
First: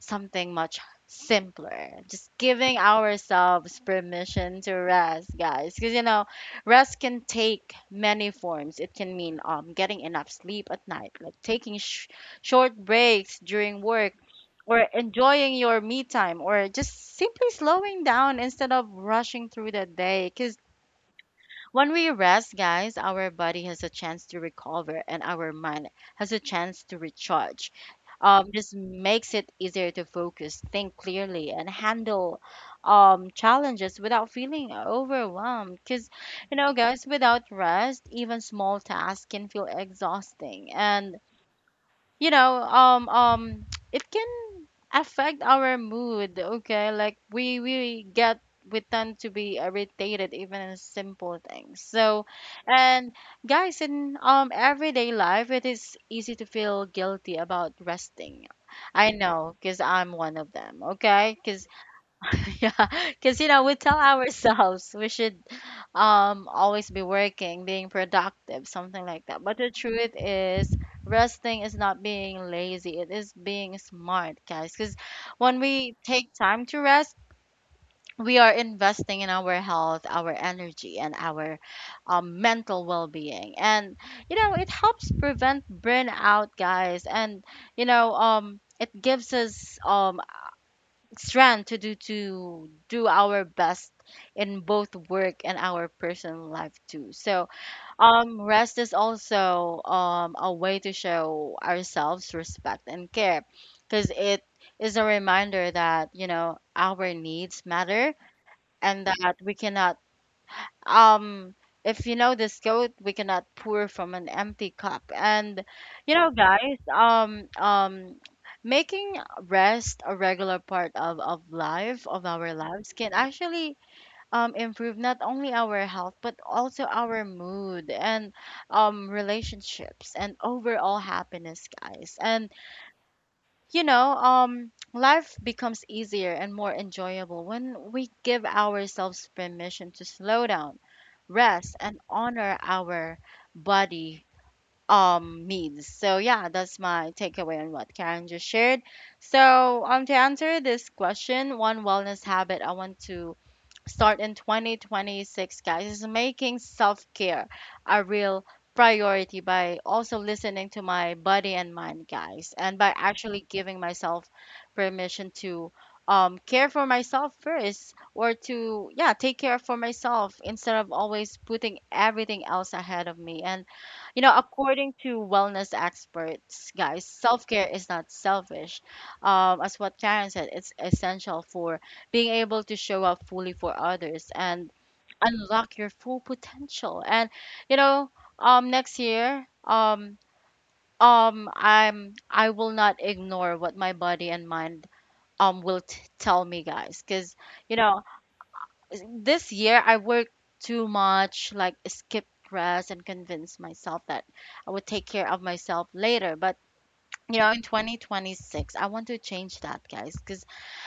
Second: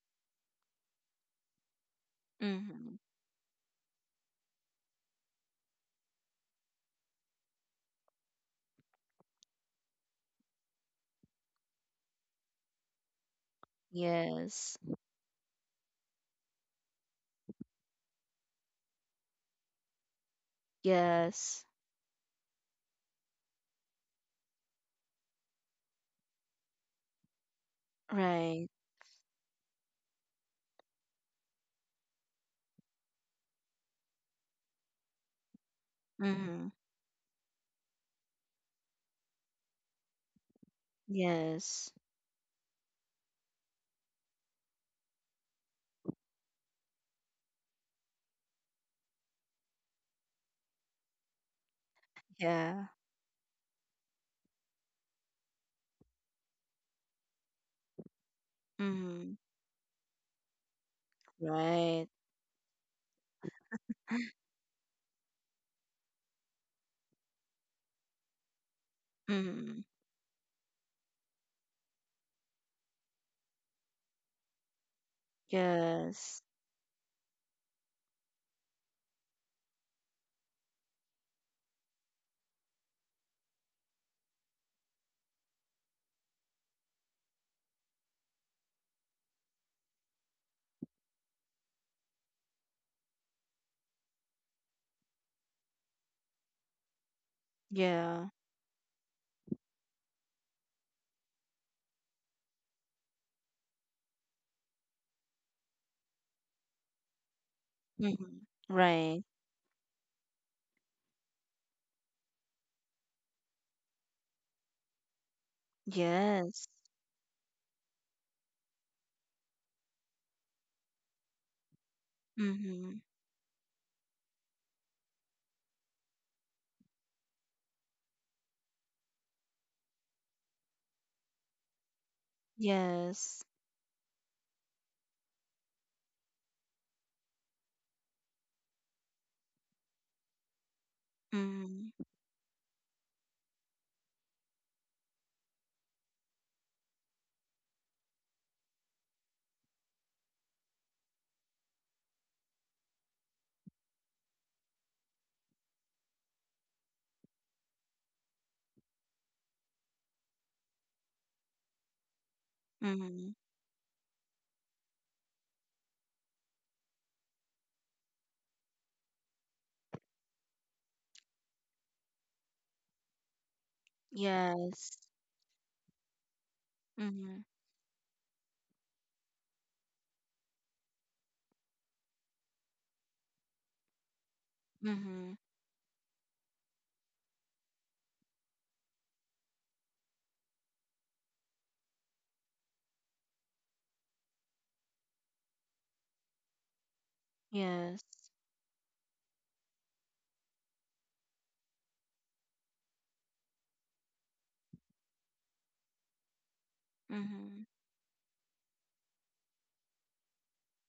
something much simpler. Just giving Mm-hmm. ourselves permission to rest, guys. Because, rest can take many forms. It can mean getting enough sleep at night, like taking short breaks during work, Yes. or enjoying your me time, or just simply slowing down instead of rushing through the day. Because Yes. when we rest, guys, our body has a chance to recover and our mind has a chance to recharge. Right. This makes it easier to focus, think clearly, and handle challenges without feeling overwhelmed. Because, Mm-hmm. Guys, without rest, even small tasks can feel exhausting. And Yes. you know um um it can affect our mood, okay, like we get— we tend to be irritated even in simple things. So Yeah. and, guys, in everyday life, it is easy to feel guilty about resting. I Mm-hmm. know, because I'm one of them, okay, because Right. yeah, because, we tell ourselves we should always be working, being productive, something like that. But the Mm-hmm. truth is, resting is not being lazy, it is being smart, guys. Because when we take Yes. time to rest, we are investing in our health, our energy, and our mental well being. And it helps prevent burnout, guys. And it gives us strength to do our best in both work and our personal life too. So Yeah. Rest is also a way to show ourselves respect and care, because it is a reminder that, our needs matter, Mm-hmm. and Right. that we cannot um if you know this goat we cannot pour from an empty cup. And you know Yes. guys making rest a regular part of our Mm-hmm. lives can actually improve not only our health, but also our mood and relationships and overall happiness, guys. And Yes. Life becomes easier and more enjoyable when we give ourselves permission to slow down, rest, and Mm-hmm. honor our body needs. So yeah, that's my takeaway on what Karen just shared. So to answer this question, one wellness habit I want to start in 2026, guys, is making self care a real priority by also listening to my body and mind, guys, and by Mm-hmm. actually giving myself permission to care for myself first, or to, yeah, take care for myself, instead of always putting everything else ahead of me. And, according Yes. to wellness experts, guys, Mm-hmm. self care is not selfish. As what Karen said, it's essential for being able to show up fully for others and Mm-hmm. unlock your full potential. And you know, next year, I will not ignore what my body and mind will tell me, guys, because, you know, Yes. this year I worked too much, like skipped rest and convinced myself that I would take care of myself later. But, in Mm-hmm. 2026, I want to change that, guys, because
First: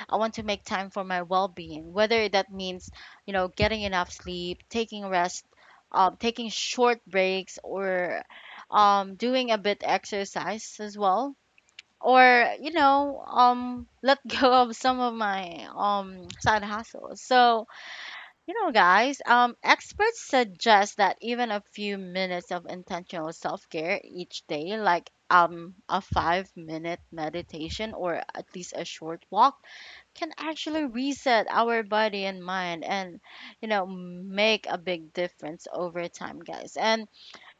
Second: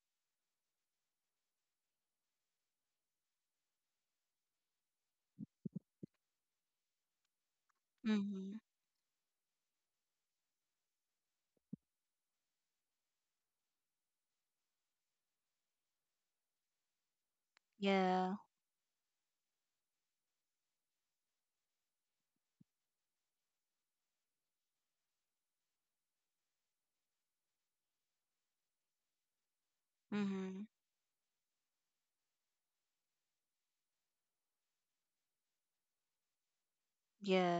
I want to make time for my well-being, whether that means, getting enough sleep, taking rest, taking short breaks, or Mm-hmm. Doing a bit exercise as well, or, let go of some of my side hustles. So, Yeah. Guys, experts suggest that even a few minutes of intentional self-care each day, like a 5 minute meditation or at least a short walk, can Mm-hmm. actually reset our body and mind, and, make a big difference over time, guys. And,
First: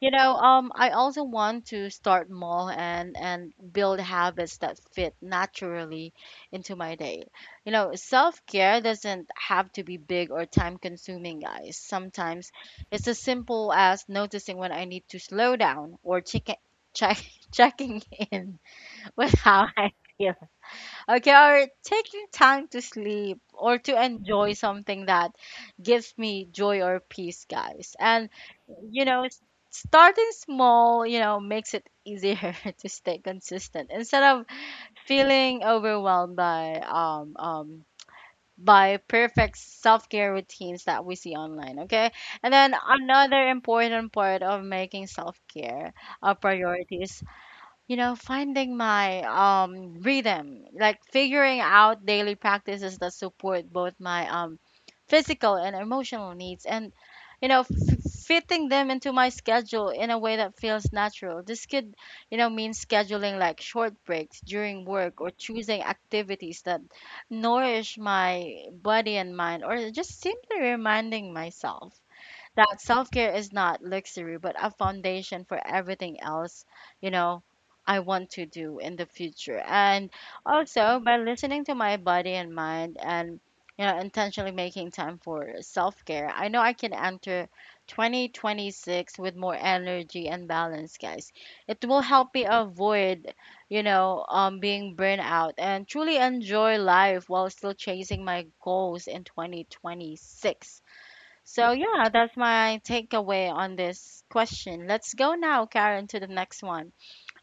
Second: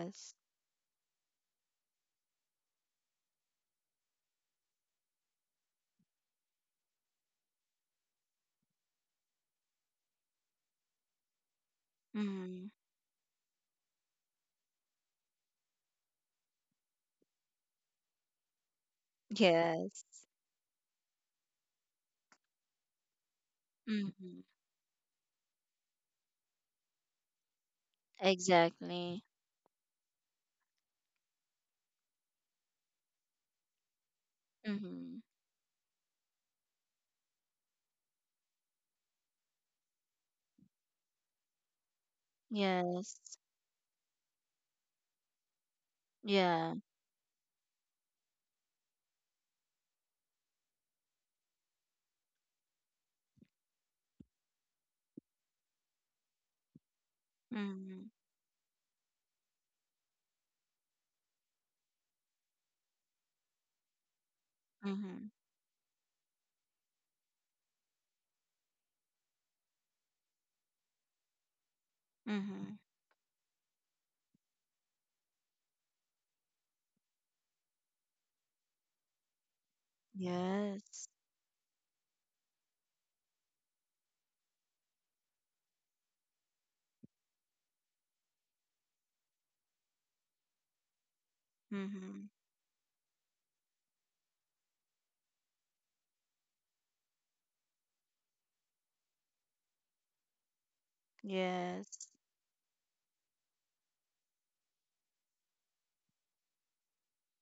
I also want to start more, and build habits that fit naturally into my day. Self-care doesn't have to be big or time consuming guys. Sometimes Mm-hmm. it's as simple as noticing when I need to slow down, or check check checking in with how I Yes. feel. Okay, or taking time to sleep, or to Mm-hmm. enjoy something that gives me joy or peace, guys. And, you know, Exactly. s- starting small, makes it easier to stay consistent instead of Mm-hmm. feeling overwhelmed by perfect self-care routines that we see online, okay? And then, Yes. another important part of making self-care a Yeah. priority is, finding my rhythm, like figuring out daily practices that support both my physical and emotional needs, and, you know, f- Mhm. fitting them into my schedule in a way that feels natural. This could, mean scheduling like short breaks during work, Mhm. or choosing activities that nourish my body and mind, or just simply reminding myself that Mhm. self care is not luxury, but a foundation for everything else, you know, I want to do in the future. And also, Yes. by listening to my body and mind, and, intentionally making time for self care. I know I can enter 2026 with more energy and balance, guys. It will Mhm. help me avoid, being burned out and truly enjoy life while still chasing my goals in 2026. So Yes. yeah, that's my takeaway on this question. Let's go now, Karen, to the next one.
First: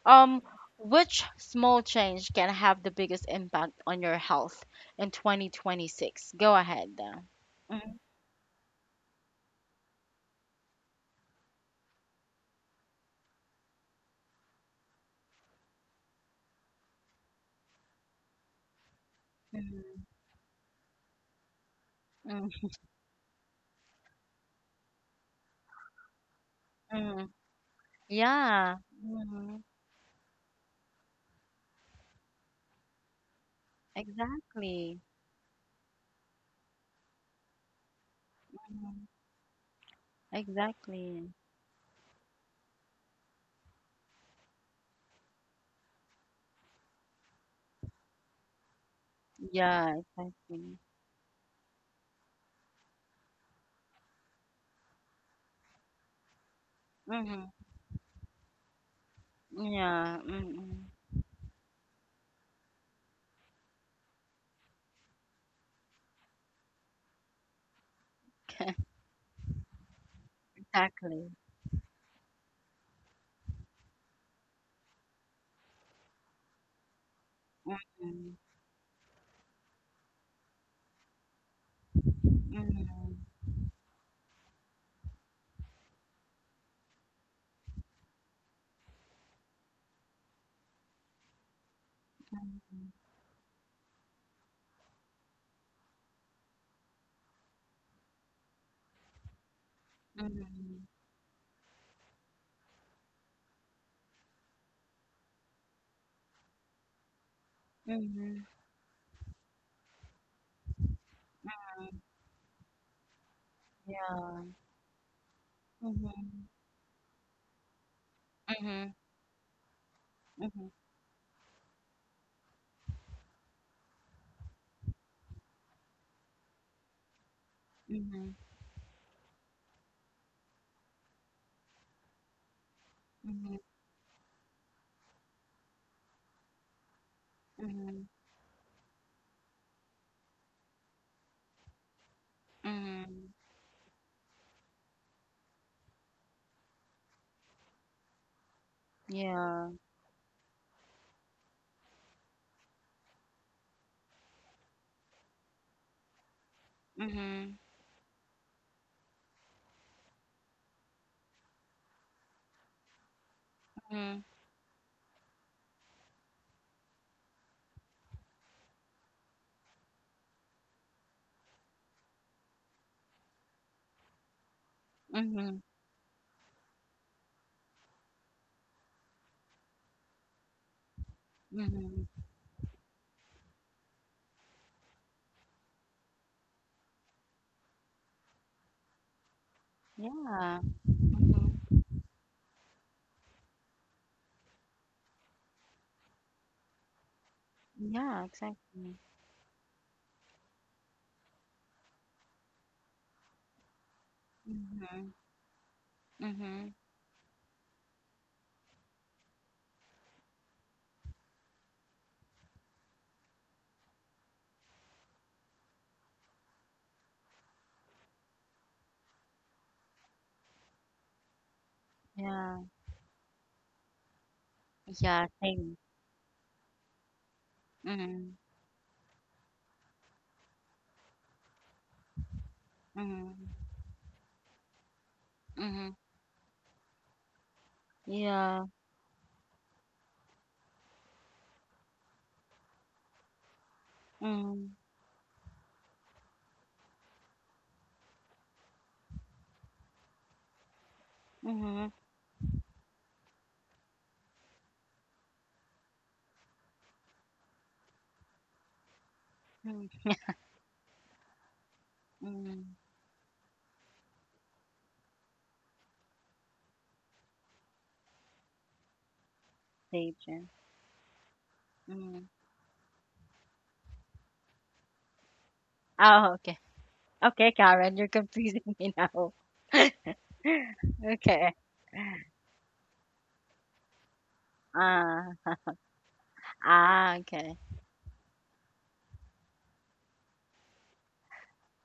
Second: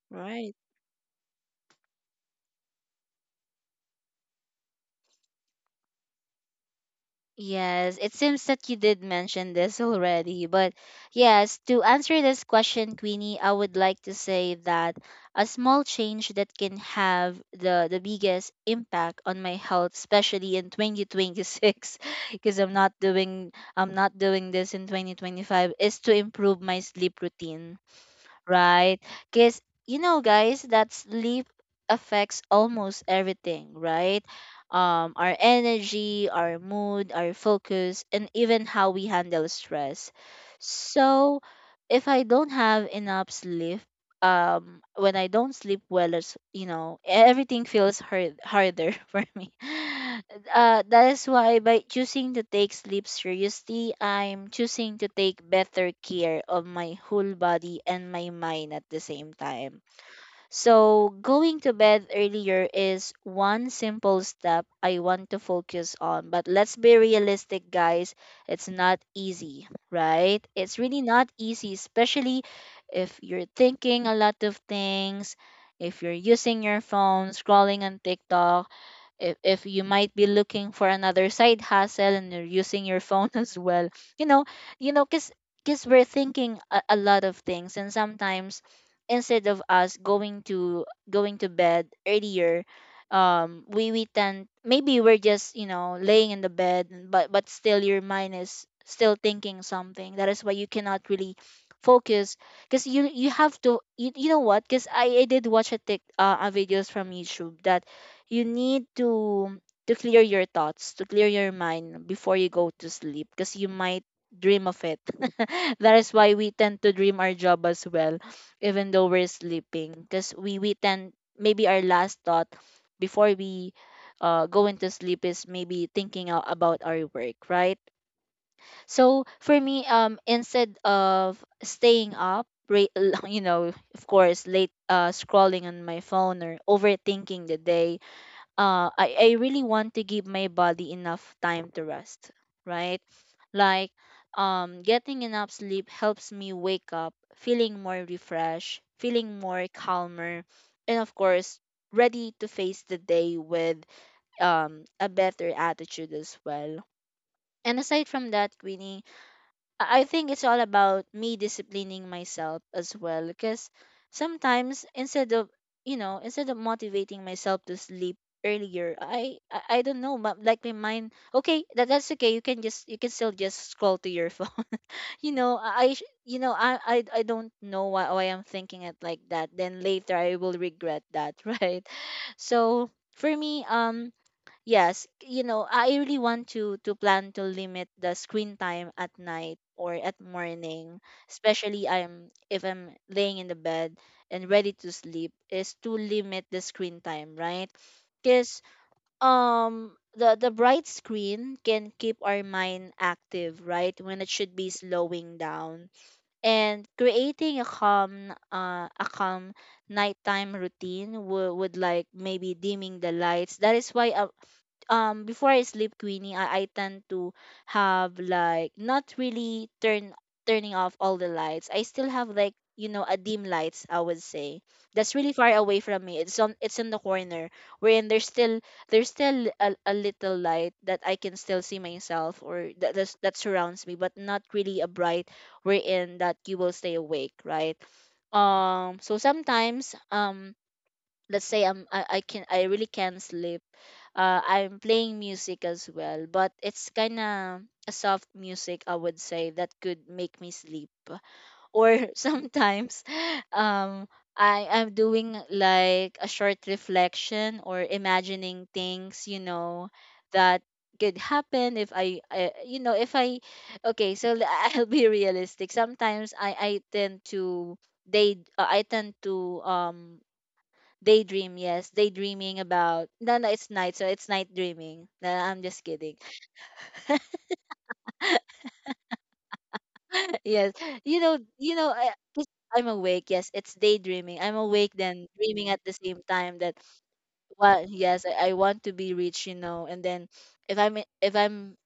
Um, Right. which small change can have the biggest impact on your health in 2026? Go ahead. Yes, Mhm, it seems that you did mention this already, but yes, to answer this question, Queenie, I would like to say that a small change that can have the biggest impact on my health, mhm, especially in 2026, because mhm, I'm not doing this in 2025, is to improve my sleep mhm. routine, Yeah. right? Because Mhm. you know, guys, that sleep affects almost everything, right? Exactly. Our energy, our mood, our focus, and even how Mhm. we handle stress. Exactly. So, if I don't have enough sleep, when I don't sleep well, as you know, everything feels harder for me. Yeah, exactly. That is why by choosing to take sleep seriously, I'm choosing to take better care of my whole Hmm. body and my mind at the same time. Yeah. Hmm. So, going to bed earlier is one simple step I want to focus on. But let's be realistic, guys. It's not easy, right? It's really not Exactly. easy, especially if you're thinking a lot of things, if you're using your phone, scrolling on Hmm. TikTok, if you might be looking for another side hustle and you're using your Hmm. phone as well, you know. Because we're thinking a lot of things, and sometimes instead of us going to bed earlier, we tend, maybe we're just, you know, laying in the bed, but still your mind is still thinking something. That is why you Hmm. cannot really focus. Because you have to you, you know what, because I did watch a tick a videos from YouTube that you Mhm. need to clear your thoughts, to clear your mind before you go to sleep, because you might Yeah. dream of it. That is why Mhm. we tend to dream our job as well, even Mhm. though we're sleeping, because Mhm. we tend, maybe our last thought before we go into sleep is maybe thinking about our work, right? Mhm. So for me, instead of staying up, you Mhm. know, of course, late, scrolling on my phone or overthinking the day, Mhm. I really want to give my body enough time to rest, right? Mhm. Like getting enough sleep helps me wake up feeling more refreshed, feeling more Yeah. calmer, and of course ready to face the day with a better attitude as well. Mhm. And aside from that, Queenie, I think it's all about me disciplining myself as well. Because Mhm. sometimes instead of, you know, instead of motivating myself to sleep earlier, I don't know, but like my mind okay, that's okay, you can just you can still just scroll to your phone. You know, Mhm. You know, I don't know why, I'm thinking it like that, then later I will regret that. Right? Mhm. So for me, yes, you know, I really want to plan to limit the screen time at night or at Yeah. morning, Mhm. especially I'm if I'm laying in the bed and ready to sleep, is to limit the screen time, right? Yeah, Because exactly. The bright screen can keep our mind active, right, when it should be Mhm. slowing down Mhm. and creating a calm nighttime routine would like maybe dimming the lights. That is why before I sleep, Queenie, I tend to have like not really turn turning off all the lights. I still have like Yeah. A dim lights I would say that's Yeah, really far same. away from me. It's on it's in the corner wherein Mhm. There's still a little light that I can still see myself or that Mhm. surrounds me, but not really a bright Mhm. wherein that you will stay awake, right? Yeah. So sometimes let's say I really can't sleep. Mhm. I'm playing music as well, but it's kind of a soft music I would say that could make me sleep. Mhm. Or sometimes, um, I'm doing like a short reflection or imagining things, Mhm. that could happen if I, Mhm. you know if I okay so l- I'll be realistic. Sometimes I tend to they I tend to Deja. daydream, yes. Mhm. Daydreaming about no, no, it's night, so it's night dreaming. No, I'm just kidding. Oh, okay. Okay, Karen, you're confusing me now. Yes, Okay. 'Cause I'm awake. Yes, it's daydreaming. I'm awake then Uh dreaming at the same time that Ah, okay. what? Yes, I want to be rich, you know. And then if I'm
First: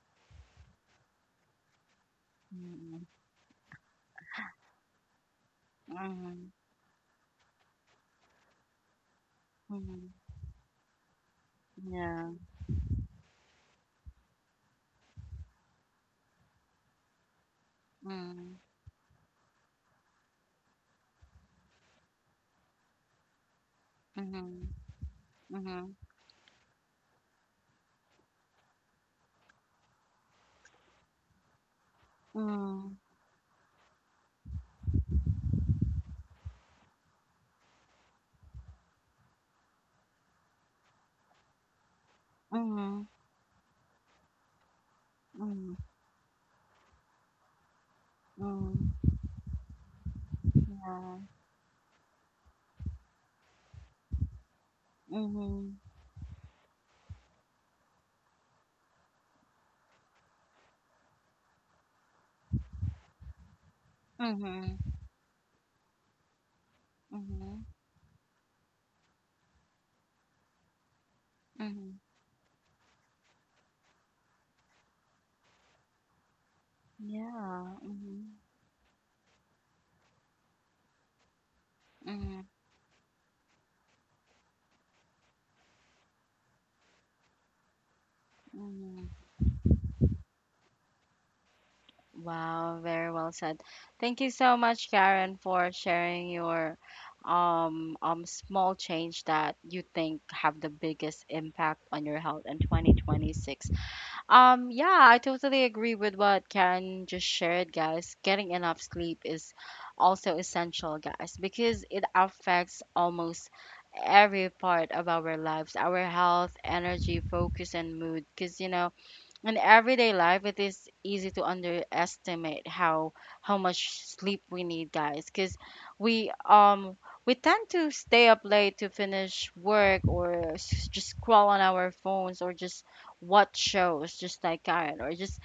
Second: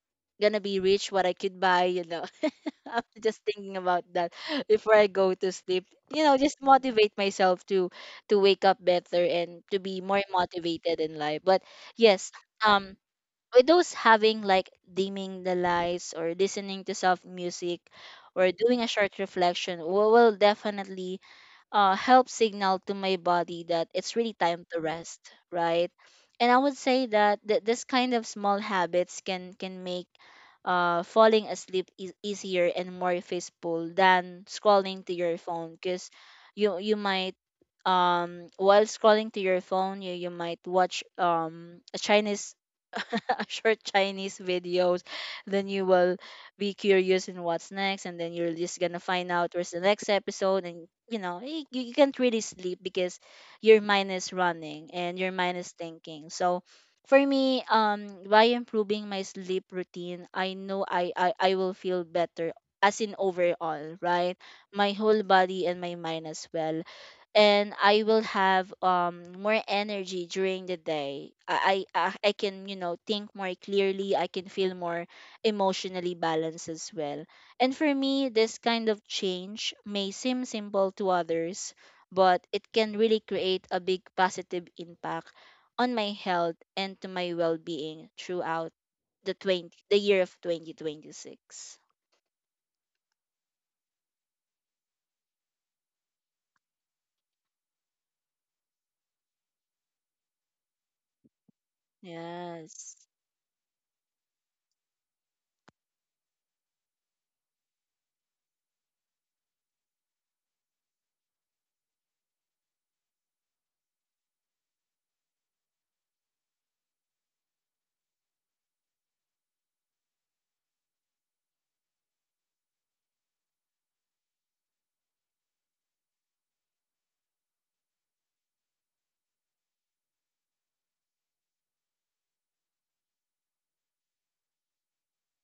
gonna be rich, what I could buy, you know. Mm, I'm just thinking about that before I go to sleep. You know, mhm, just motivate myself to wake up better and to be mhm, more motivated in life. But yes. yeah, um. With those having like dimming the lights or listening to soft music or mm, doing a short reflection will definitely help signal to my body that it's really time mhm, to rest, right? mhm, And I would say that this kind of small habits can make falling asleep is easier mm, and more peaceful than scrolling to your phone. Because you might while scrolling to your phone you might watch a chinese mhm, short Chinese videos, mm, then you will be curious in what's next, and then you're mm, just gonna find out where's the next episode, and yeah, you can't really sleep because your mind is running and your mind is mhm, thinking. So for me, by improving my sleep routine, I know I will feel better as in overall, right? mhm, My whole body and my mind as well, mhm, and I will have more energy during the day. I mhm, I I I can you know think more clearly. I can feel more emotionally balanced as well. yeah, And for me, mhm, this kind of change may seem simple to others, mhm, but it can really create a big positive impact on my health and to my well-being throughout mhm. the 20 the year of 2026. Wow, very well said. Thank you so much, Karen, for sharing your small change that you think have the biggest impact on your health in Yes. 2026. Yeah, I totally agree with what Karen just shared, guys. Getting enough sleep is also essential, guys, because it affects almost every part of our lives: our health, energy, focus, and mood. Because, you know, in everyday life, it is easy to underestimate how much sleep we need, guys, because we um we tend to stay up late to finish work, or just scroll on our phones, or just watch shows just like Karen, or just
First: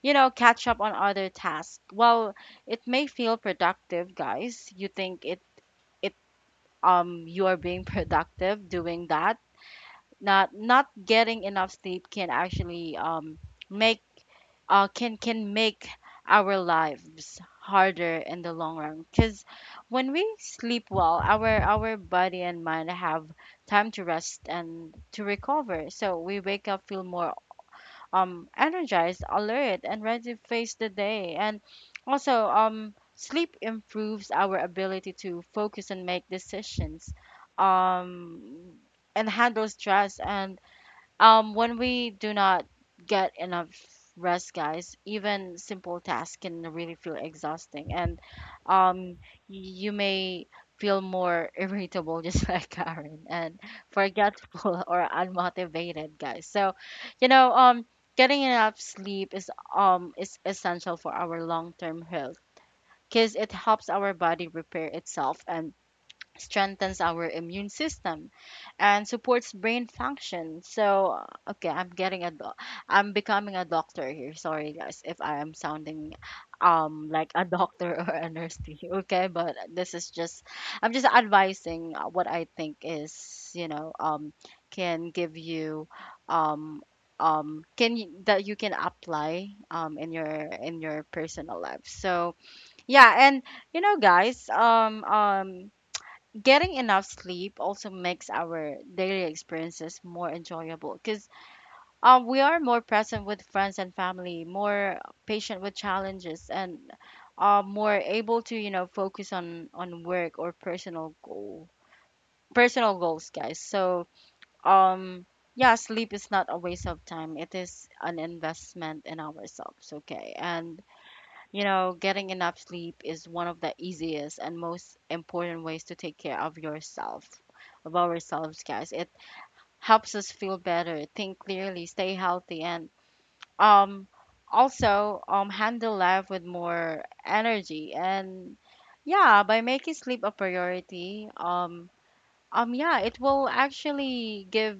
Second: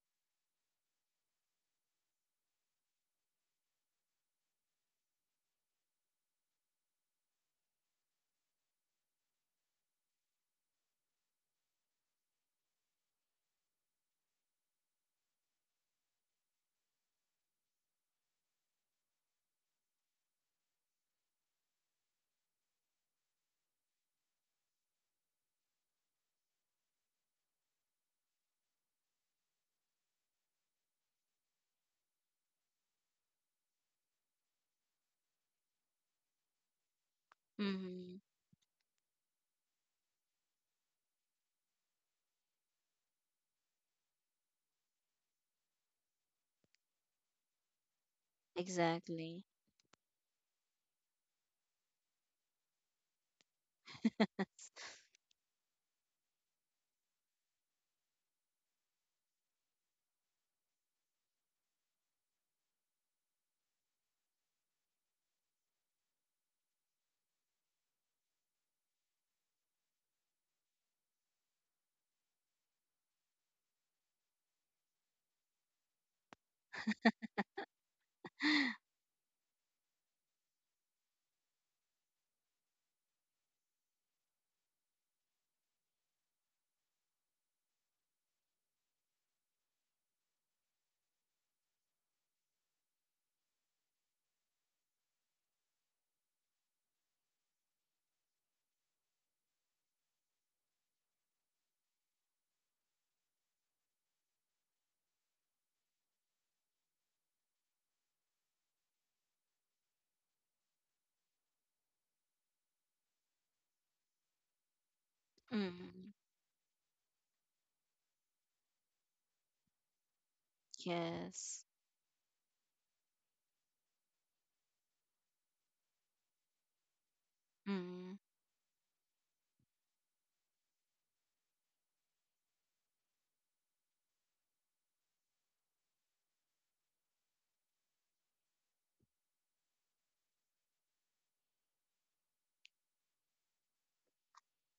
catch up on other tasks. Well, it may feel productive, guys. You think it it you are being productive doing that. Not getting enough sleep can actually make can make our lives harder in the long run, because when we sleep well, our body and mind have time to rest and to recover, so we wake up feel more energized, alert, and ready to face the day. And also, sleep improves our ability to focus and make decisions, Mhm. um and handle stress. And when we do not get enough rest, guys, even simple tasks can really feel exhausting, and um, Exactly. you may feel more irritable, just like Karen, and forgetful or unmotivated, guys. So, you know, um, getting enough sleep is essential for our long-term health, because it helps our body repair itself, and strengthens our immune system, and supports brain function. So, okay, I'm getting a doc. I'm becoming a doctor here. Sorry, guys, if I am sounding like a doctor or a nurse to you. Okay, but this is just I'm just advising what I think is, can give you, um that you can apply in your personal life. So yeah, and guys, getting enough sleep also makes our daily experiences more enjoyable, because we are more present with friends and family, more patient with challenges, and more able to focus on work or personal goals, guys. So, um yeah, sleep Mhm. is not a waste of time. It is an investment in ourselves. Okay, and you Yes. know, getting enough sleep is one of the easiest and most important ways to take care of yourself, of Mm-hmm. ourselves, guys. It helps us feel better, think clearly, stay healthy, and um, also handle life with more energy. And yeah, by making sleep a priority, yeah, it will actually give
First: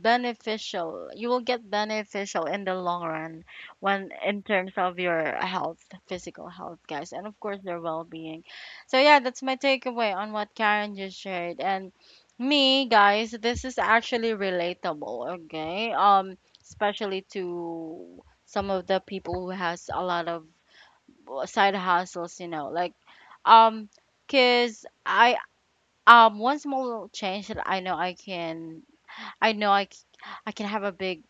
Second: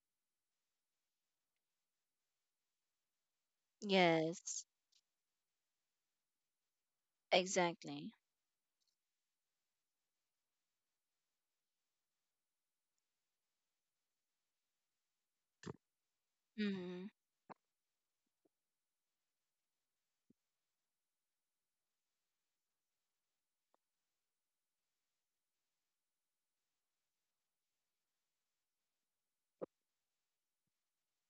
beneficial. You will get beneficial in the long run when in Yes. terms of your health, physical health, guys, and of course their Exactly. well-being. So yeah, that's my takeaway on what Karen just shared. And me, guys, this is actually relatable, okay? Mm-hmm. Especially to some of the people who has a lot of side hustles, you know, like um, cause I one small little change that I know I, c- I can have a big,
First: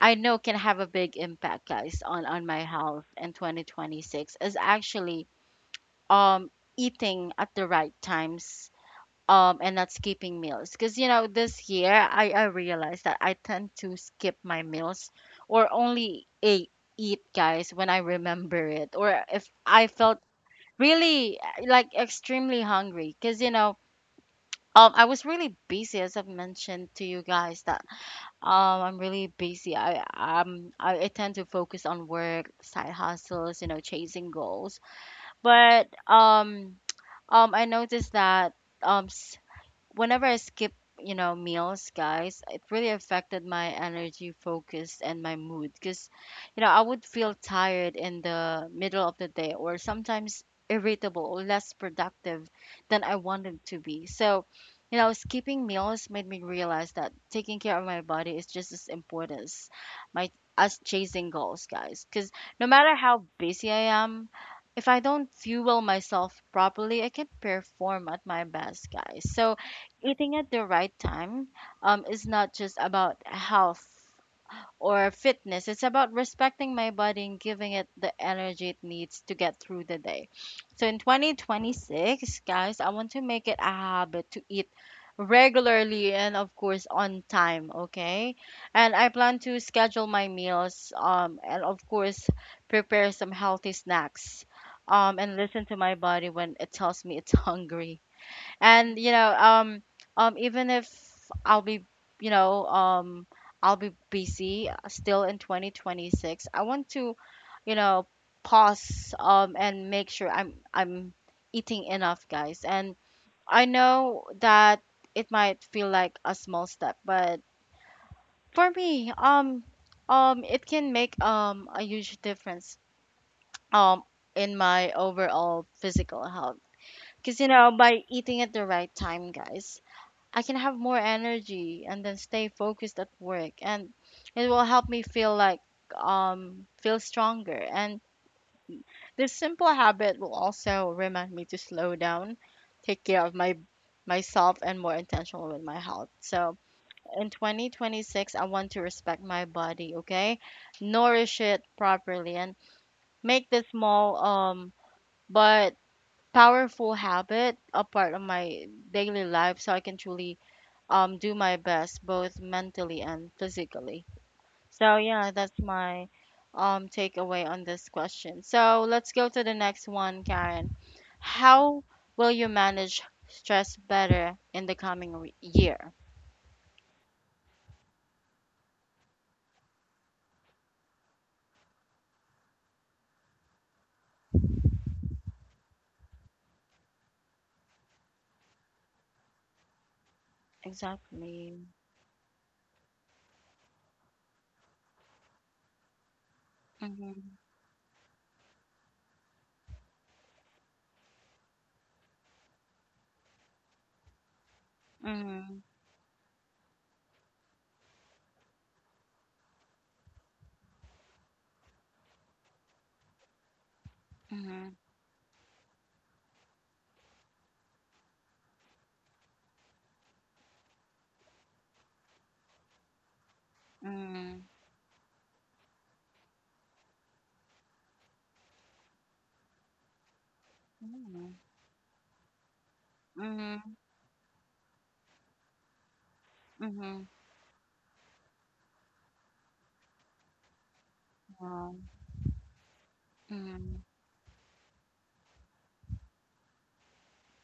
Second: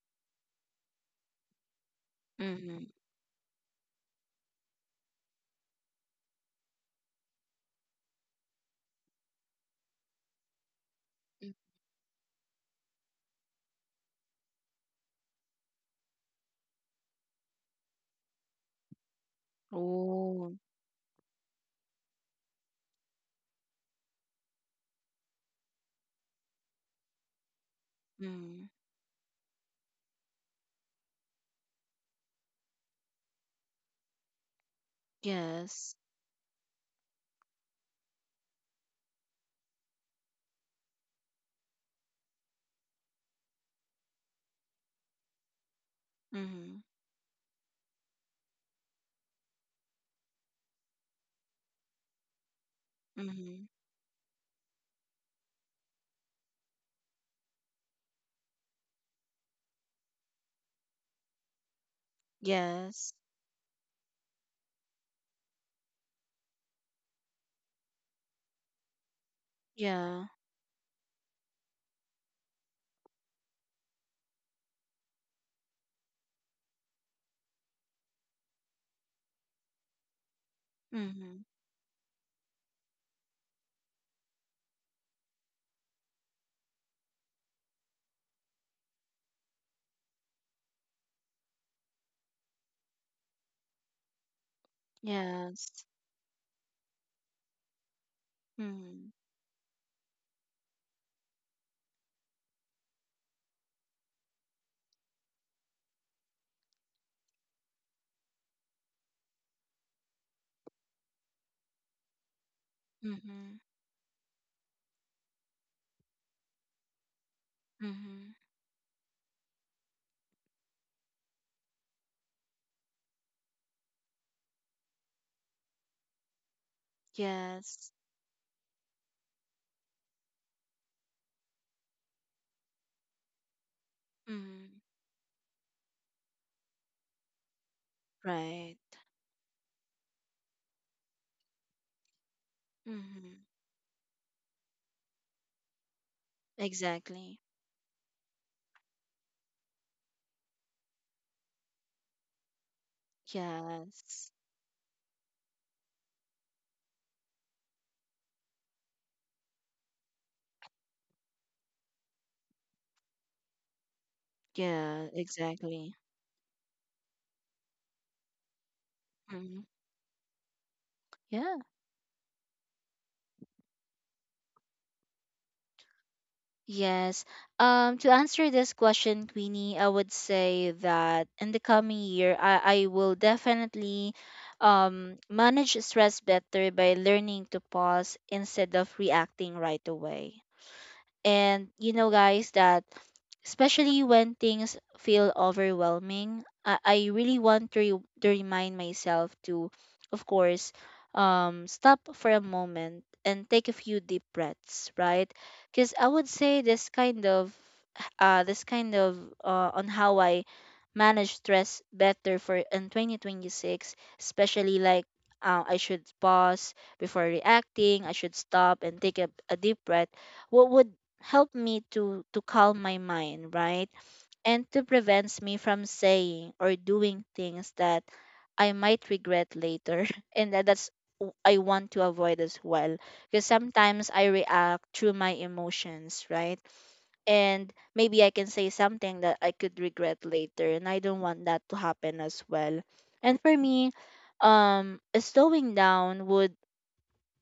I know can have a big impact, guys, on my Mm-hmm. health in 2026 is actually um eating at the right times and not skipping meals. Because this year I realized that I tend to skip my meals, or only eat, guys, when I remember it, or if I felt Oh. really, like, extremely hungry. Because I was really busy, as I've mentioned to you guys that Mm-hmm. I'm really busy. I tend to focus on work, side hustles, you know, chasing goals. But Yes. I noticed that, um, whenever I skip meals, guys, it really affected my energy, focus, and my mood. Because, I Mm-hmm. would feel tired in the middle of the day, or sometimes irritable or less productive than I wanted Mm-hmm. to be. So, skipping meals made me realize that taking care of my body is just as important as my as chasing goals, guys. Because no matter Yes. how busy I am, if I don't fuel myself properly, I can't perform at my best, guys. So, Yeah. eating at the right time, is not just about health or fitness. It's about respecting my body and giving it the energy it needs to get through the day. So, in Mm-hmm. 2026, guys, I want to make it a habit to eat regularly and, of course, on time, okay? And I plan to schedule my meals, and of course prepare some healthy snacks, and listen to Yes. my body when it tells me it's hungry. And you Mm-hmm. know, even if I'll be, you know um I'll be busy, still in 2026 I want to, you know pause, and make sure I'm eating enough, guys, and Mm-hmm. I know that it might feel like a small step, but Mm-hmm. for me, it can make, a huge difference um in my overall physical health. Because Yes. by eating at the right time, guys, I can have more energy and then stay focused at work, and it will Mm-hmm. help me feel like, feel stronger, and Right. this simple habit will also remind me to slow down, take care of Mm-hmm. my myself, and more intentional with my health. So in Exactly. 2026 I want to respect my body, okay? Nourish it properly and make this small, Yes. But powerful habit a part of my daily life, so I can truly do my best both mentally and physically. So Yeah. yeah, that's Exactly. my takeaway on this question. So let's go to the Mm-hmm. next one, Karen. Yeah. How will you manage stress better in the coming year? Yes. To answer this question, Queenie, I would say that in the coming year, I will definitely manage stress better by learning to pause instead of reacting right away. Exactly. And you know, guys, that especially when things feel I Mhm. really want to remind myself to of course stop for a moment and take a few deep breaths, right? Mhm. Because I would say this kind of uh, this kind of on how I manage stress better for in 2026, Mhm. especially like I should pause before reacting. I should stop and take a deep breath what would help me to calm my mind, right? Mhm. And to prevents me from saying or doing things that I might regret later. And that's w- I want to avoid as well because sometimes I react through my emotions, right? Mhm. And maybe I can say something that I could regret later, and I don't want that to happen as well. And for Mhm. me, slowing down would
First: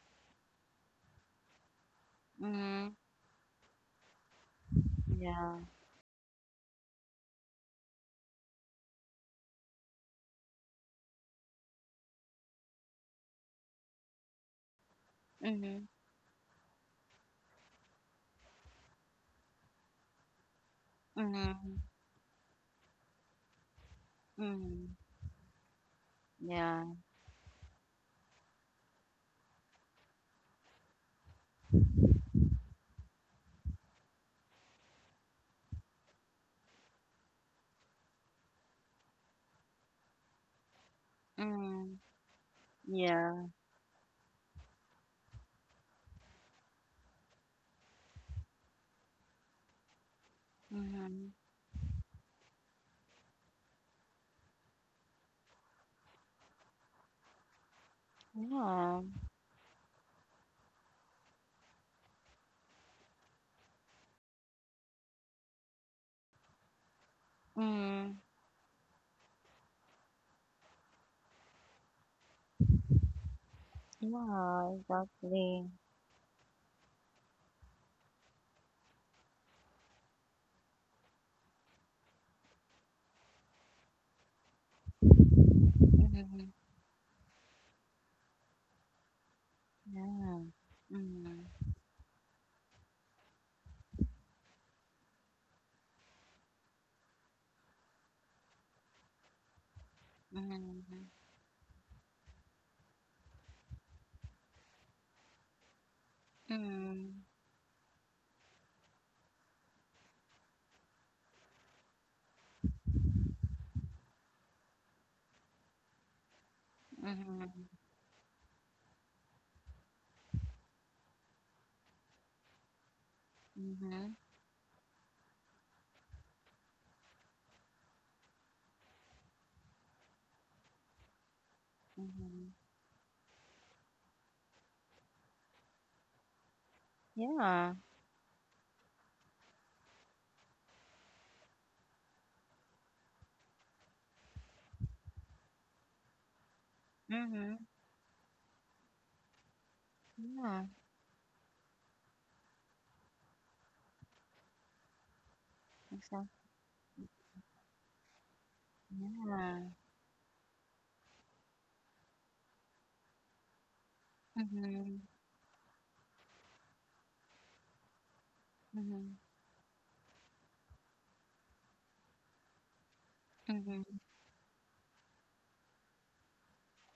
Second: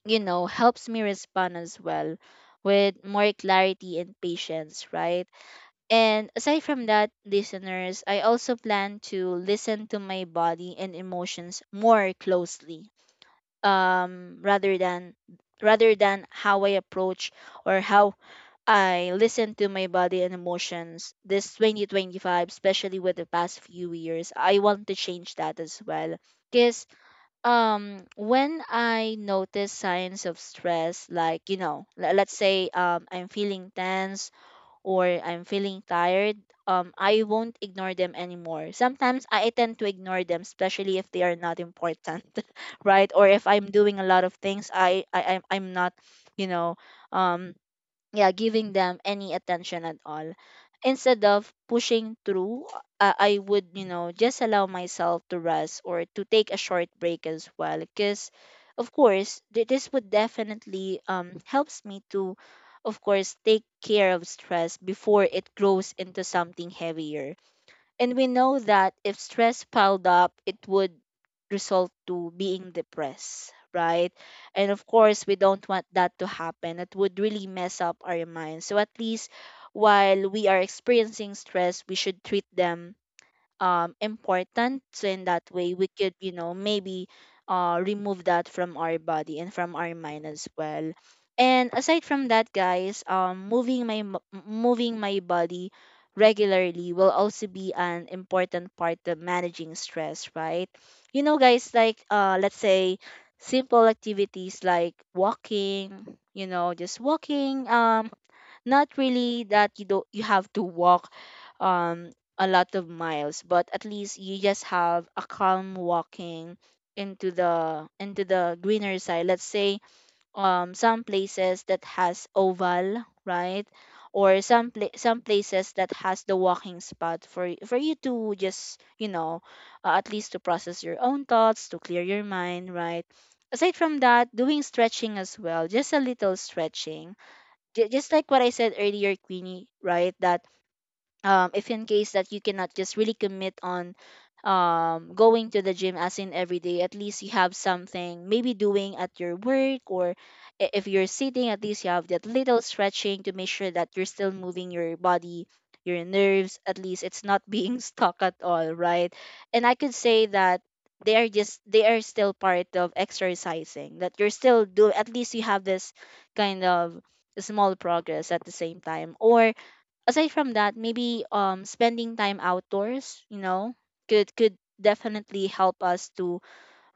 you know, helps me respond as well Mhm. with more clarity and patience, right? Yeah. And aside from that, listeners, I also plan to listen to my body and emotions more closely, um, rather than Mhm. rather than how I approach or how I listen to my body and emotions Mhm. Yeah. this Mhm. Mhm. 2025, especially with the past few years. I want to Mhm. change that as well. Yeah. Because when I notice signs of stress like you know let's say I'm feeling tense or I'm feeling tired, I won't ignore them anymore. Sometimes I tend to ignore them, especially if they are not Mhm. important right, or if Yeah. I'm doing a lot of things I'm not you know um yeah giving them any attention at all. Instead Mhm. of pushing through, I would you know just allow myself to rest or to take a short break as well, because of Yeah. course this would definitely helps me to of course take care of stress before it grows into something heavier. And Mm. we know that if stress piled up, it would result to being depressed, right? And Yeah, of course, we don't exactly. want that to happen. It would really mess up our minds. So at least while we are experiencing stress, we should treat them important, so in that way we could you Mm-hmm. know maybe remove that from our body and from our mind Yeah. as well. Mm-hmm. And aside from that, guys, moving my body regularly will also be an important part of managing stress, right? Mm-hmm. You know, guys, like let's say simple activities like walking, you know, just walking, not really that you don't you have to walk um a lot of miles, but at least you just have a calm walking Mm-hmm. Mm-hmm. Into the greener side. Let's say some places that has oval, right? Mm-hmm. Or some pla- some places that has the walking spot for for you to just you know at least to process your own thoughts, to clear your Mm-hmm. mind, right? Aside from that, doing stretching as well, just a little stretching, Yeah. Just like what I said earlier, Queenie, right? That if in case that you cannot just really commit on going to the gym as in every day, at least you have Mm-hmm. something maybe doing at your work, or Yeah. If you're sitting, at least you have that little stretching to make sure that you're still moving your body, your Exactly. nerves, at least it's not being stuck at all, right? And Yeah. I could say that they are still part of exercising that you're still do, Mm-hmm. at least you have this kind of small progress at the same Mm-hmm. time. Or aside from that, maybe spending time outdoors, you know, Mm-hmm. Could definitely help us to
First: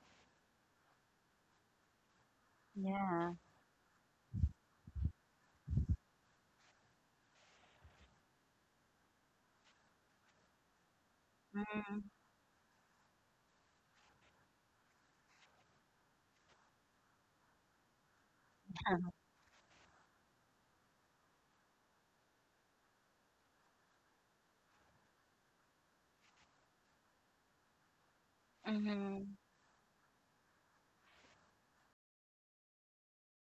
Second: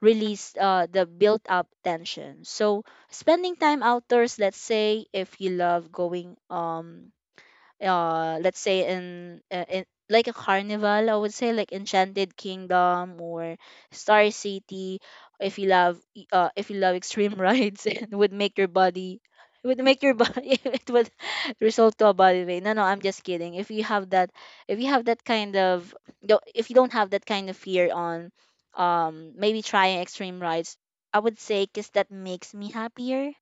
release the built up tension. So Yeah. spending time outdoors, let's say if you love going let's say in like a carnival, I would say, like Mm-hmm. Enchanted Kingdom or Star City, if you love if you love extreme rides it would make your body it would result to a body weight. No no, I'm just kidding. If you have that if you have that kind of if you don't have that kind of fear on Mm-hmm. maybe trying extreme rides, I would say, because that makes me happier.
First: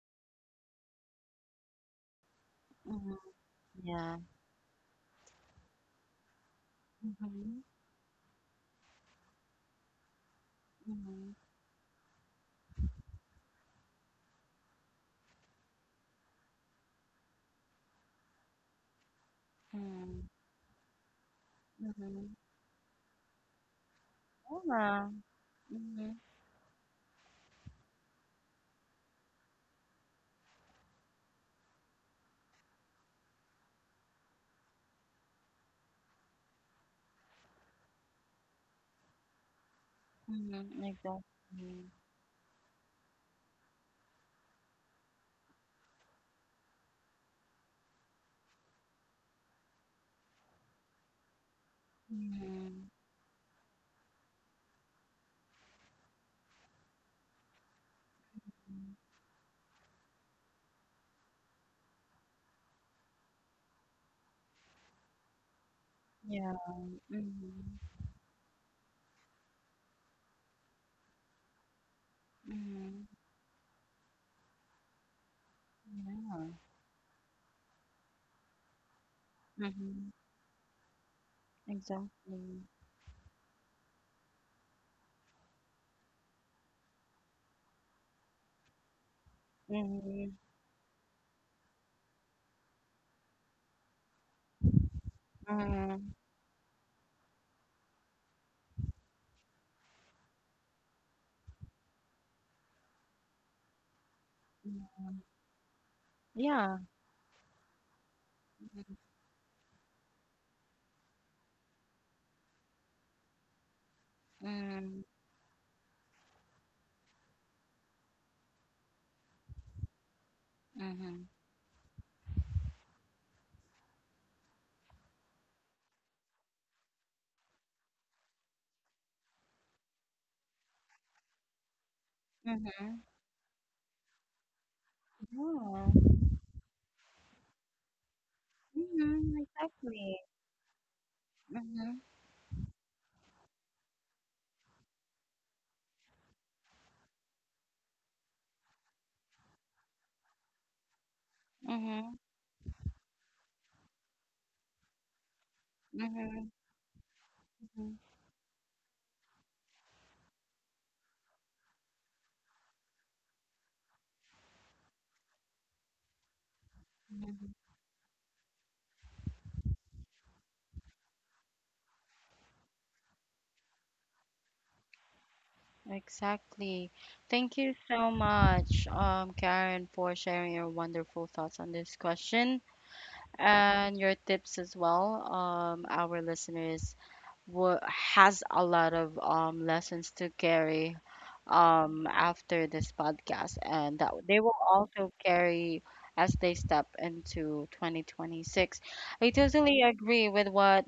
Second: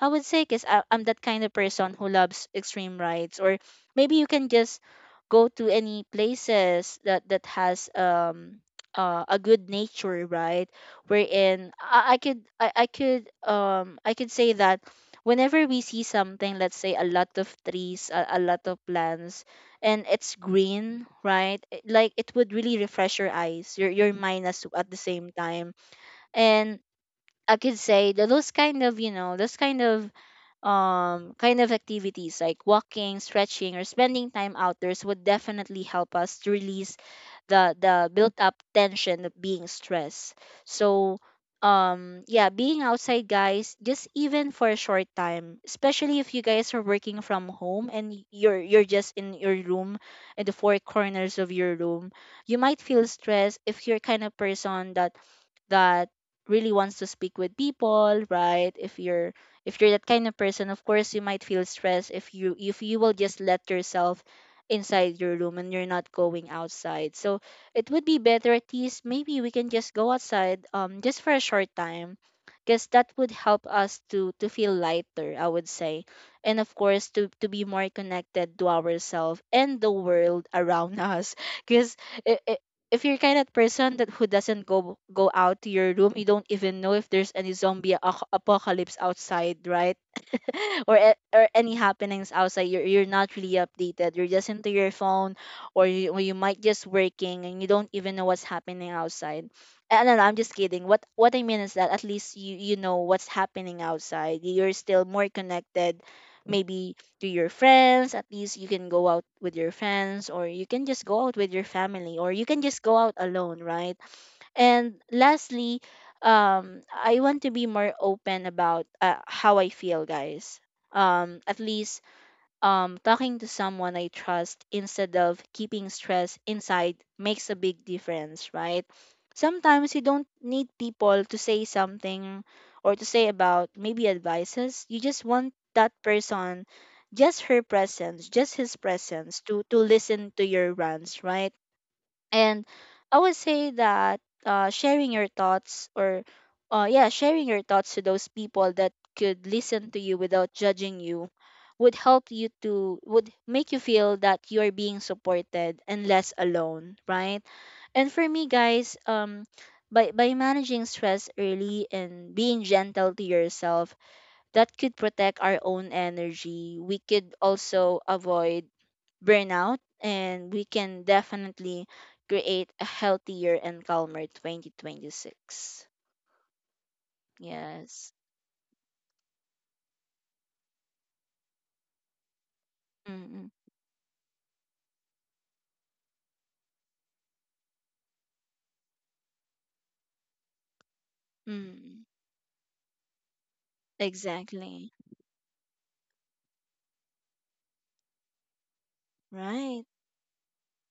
I would say, because I'm that kind of person who loves extreme Mm-hmm. rides. Or maybe Yeah. you can just go to any places Mm-hmm. that that Mm-hmm. has a good nature, right? Mm-hmm. Wherein I I could say that whenever we see something, let's say a lot of trees, a lot of plants, and it's green, right? Like Mm-hmm. it would really refresh your eyes, your mind as at the Yeah. same time. Mm-hmm. And I could say that those kind of activities like walking, stretching, or spending time outdoors would definitely help us to release the built up tension of being stressed. Mm-hmm. So Exactly. Yeah, being outside, guys, just even for a short time, especially if you guys are working from home and you're just in your room, in the four corners of your room, you might Mm-hmm. feel stressed if you're kind of person that that really wants to speak with people, right? If you're that kind of person, of course you might feel stressed if you will just let yourself inside your room and you're not going Yeah. outside. So Mm-hmm. it would be better, at least maybe we can just go outside just for a short time, because Mhm. that would help us to feel lighter, I would say, Yeah. and of course to be more connected to ourselves and the Mhm. world around us. Because Exactly. if you're kind of person that who doesn't go out to your room, you don't even know if there's any zombie apocalypse outside, right? Mhm. Or or any happenings outside. You're not really updated. You're just into your phone, or Mhm. or you might just working and you don't even know what's happening outside. And no, no, I'm just kidding. What I mean is that at least you you know what's happening outside, you're still Mhm. more connected Yeah. maybe to your friends. At least you can go out with your friends, or you can just go out with your family, or you can just go out alone, right? And Mhm. lastly, I want to be more open about how I feel, guys. Mhm. At least talking to someone I trust instead of keeping stress inside makes a big difference, right? Sometimes you don't need people to say something or to Mhm. say about maybe advices. You just want Yeah. that person, just her presence, just his Mhm. presence to Exactly. listen to your rants, right? Mhm. And I would say that sharing your thoughts or yeah sharing your thoughts to those people that could listen to you without judging you would Mhm. help you to would make you feel that you are being supported and less Mhm. alone, right? Mhm. And for me, guys, by managing stress early and being gentle to yourself, that could protect our own energy. We could Mhm. also avoid burnout, and we can definitely create a healthier and calmer 2026. Exactly. Thank you Yes. so much, Karen, for sharing your wonderful thoughts on this question Mm-mm. and your tips as well, our listeners. Wa Has a lot of lessons to carry Mm. After this podcast, and that they will Exactly. also carry as they step into 2026. I Right. totally agree with what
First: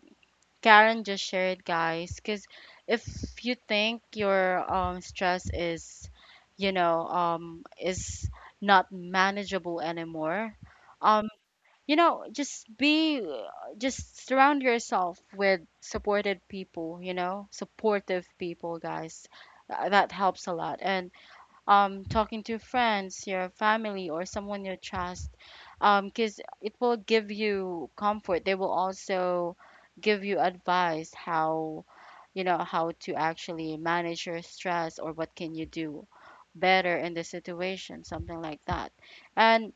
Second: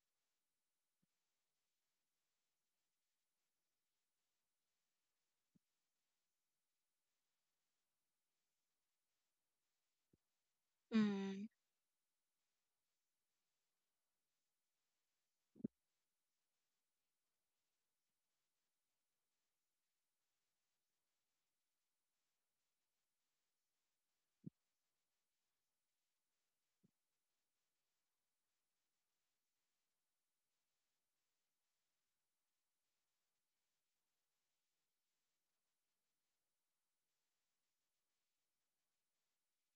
Karen just shared, guys, because if you think your stress is, you know, um, is not manageable anymore. Um, Mm. Just be just surround yourself with supported people you know supportive people, guys. That helps a lot. And talking to friends, your family, or someone you trust, because it will give you comfort. They will also give you advice how, how to actually manage your stress, or what can you do better in the situation, something like that. And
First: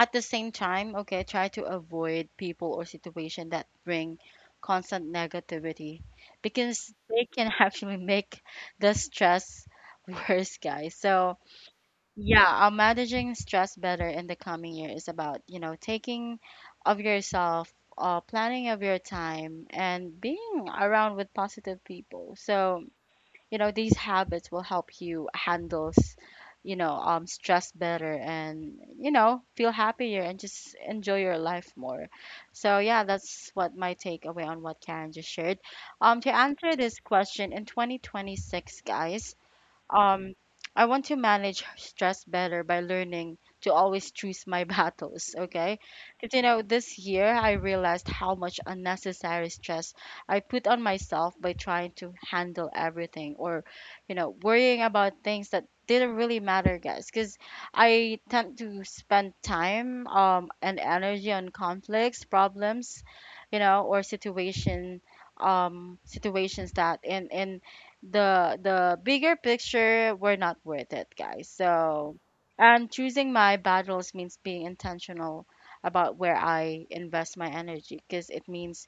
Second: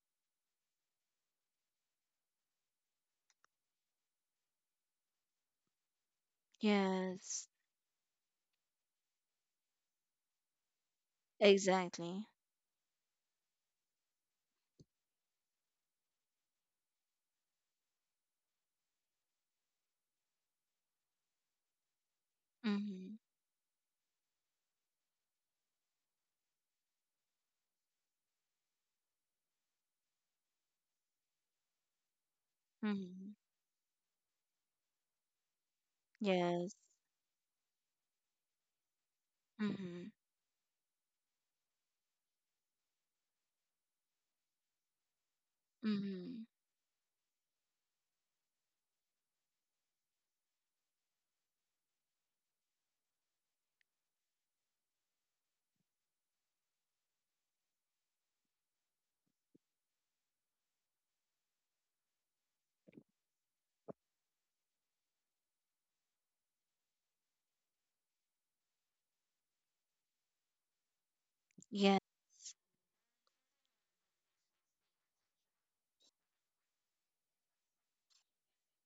at the same time, okay, try to avoid people or situation that bring constant negativity, because they Yes. can actually make the stress worse, guys. So, Exactly. yeah, managing stress better in the coming year is about, taking of yourself, planning of your time, and being around with positive people. So, Mm-hmm. These habits will help you handle stress better, and feel happier, and just enjoy your life more. So yeah, Mm-hmm. that's what my takeaway on what Karen just shared. To answer Yes. this question in 2026, guys, Mm-hmm. um, I want to manage stress better by learning to always choose my battles, okay? Because, Mm-hmm. This year I realized how much unnecessary stress I put on myself by trying to handle everything, or, worrying about things that didn't really matter, guys. Because I tend to spend time, and energy on conflicts, problems, or situations that, in the bigger picture, were not worth it, guys. Yeah. So, and choosing my battles means being intentional about where I invest my energy, because it means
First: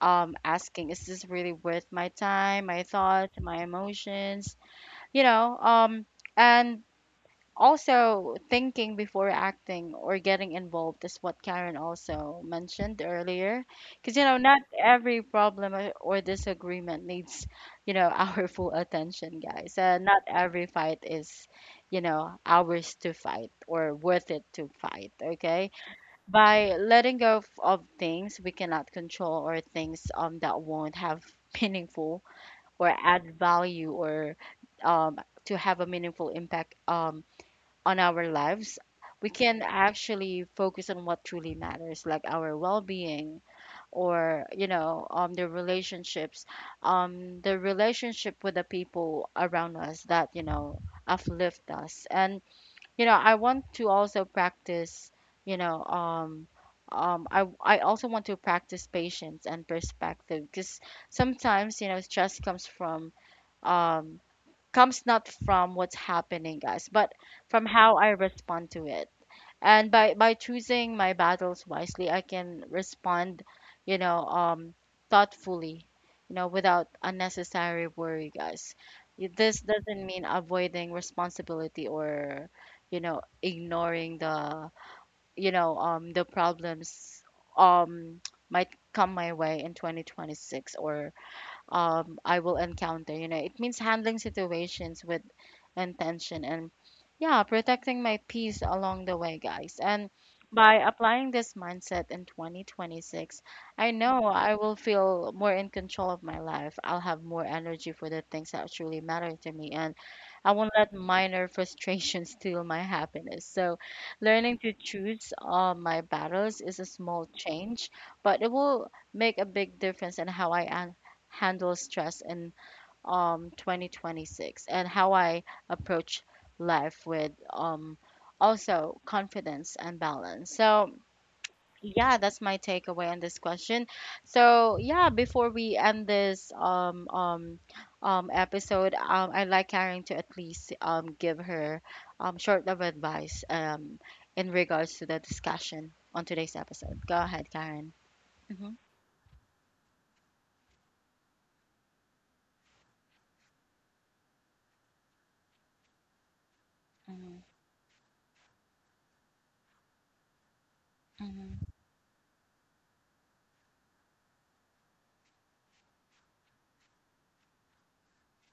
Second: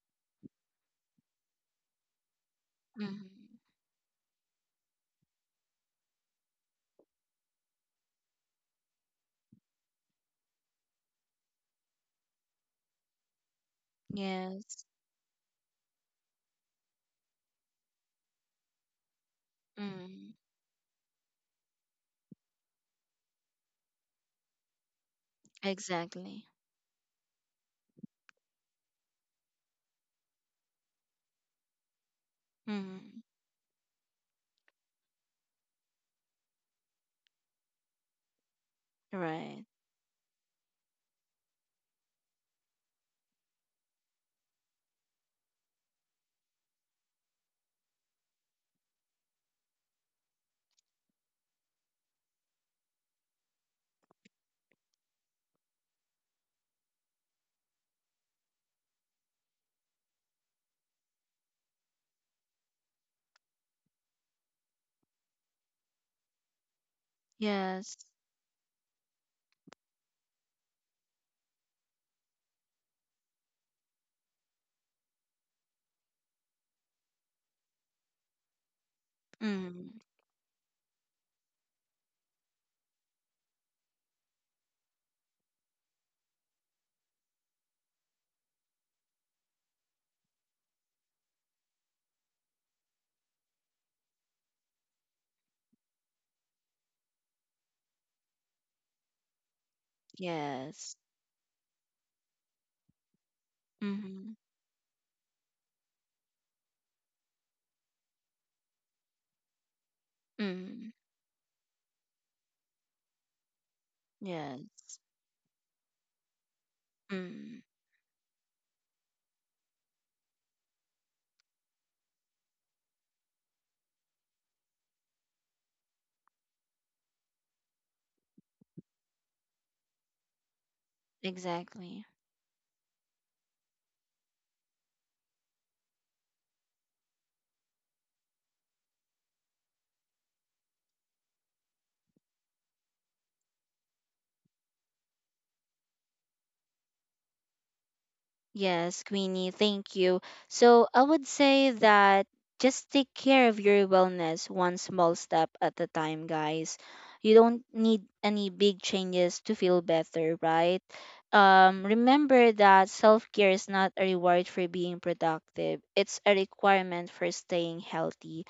asking, is this really worth my time, my thought, Mm-hmm. my emotions? You know, um, and also, thinking before acting or getting involved is what Karen also mentioned earlier. Because, not Yes. every problem or disagreement needs, our full attention, guys. Not Mm. every fight is, ours to fight or worth it to fight, okay? Exactly. By letting go of things we cannot control, or things, that won't have meaningful or Mm. add value, or, um, to have a meaningful impact, on our lives, we can Right. actually focus on what truly matters, like our well-being, or you know, the relationship with the people around us that, uplift us. And you know, I want to also practice, you know, I also want to practice patience and perspective, because sometimes you know stress um comes not from what's happening, guys, but from how Yes. I respond to it. And by choosing my battles wisely, I can respond, you know, um, thoughtfully, without unnecessary worry, guys. This Mm. doesn't mean avoiding responsibility, or, ignoring the problems um might come my way in 2026, or, I will encounter. It means handling situations with intention and, yeah, protecting my peace along the way, guys. And by Yes. applying this mindset in 2026, I know Mm-hmm. I will feel more in control of my life. I'll have more energy for the things that truly matter to me, and I won't Mm. let minor frustrations steal my happiness. So, learning to Yes. choose, my battles is a small Mm, change, but it will make a big difference in how I handle stress in, 2026, and how I approach life with, also confidence and balance. So, exactly. yeah, that's my takeaway on this question. So, yeah, before we end this, episode, I'd like Karen to at least give her short of advice in regards to the discussion on today's episode. Go ahead, Karen. Mhm. Yes, Queenie, thank you. So I would say that just take care of your wellness one small step at a time, guys. Mm-hmm. You don't need any big changes to feel better, right? Mm-hmm. Remember that self care is not a reward for being productive, it's a requirement for staying healthy.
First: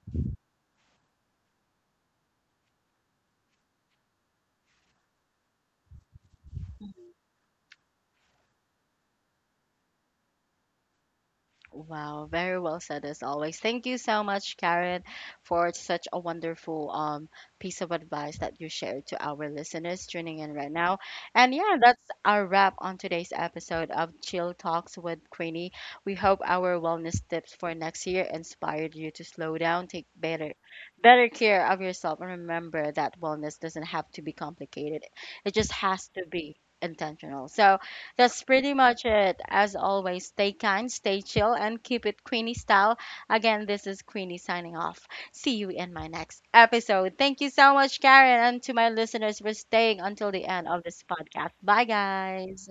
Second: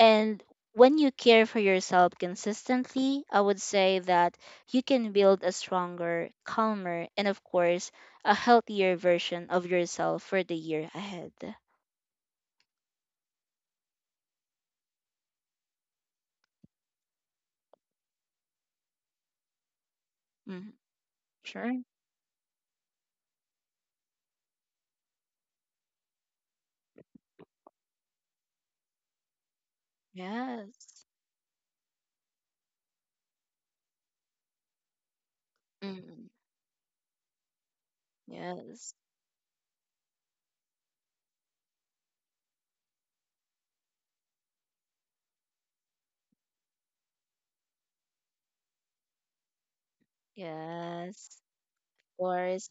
And when you care for yourself consistently, I would say that you can build a stronger, calmer, and of course, a healthier version of yourself for the year ahead. Wow, very well said as always. Thank you so much, Karen, for such a wonderful piece of advice that you shared to our listeners tuning in right Mm, now. And yeah, sure. that's our wrap on today's episode of Chill Talks with Queenie. We hope our wellness tips for next year inspired you to slow down, take better Yes. better care of yourself, and remember that wellness doesn't have to be complicated. It just has to Mm, be intentional. So that's pretty yes. much it. As always, stay kind, stay chill, and keep it Queenie style. Again, this is Queenie signing off. See you in my next episode. Thank you so much, Karen, and to my listeners for staying until the end of this Yes. podcast. Bye, Of guys. course.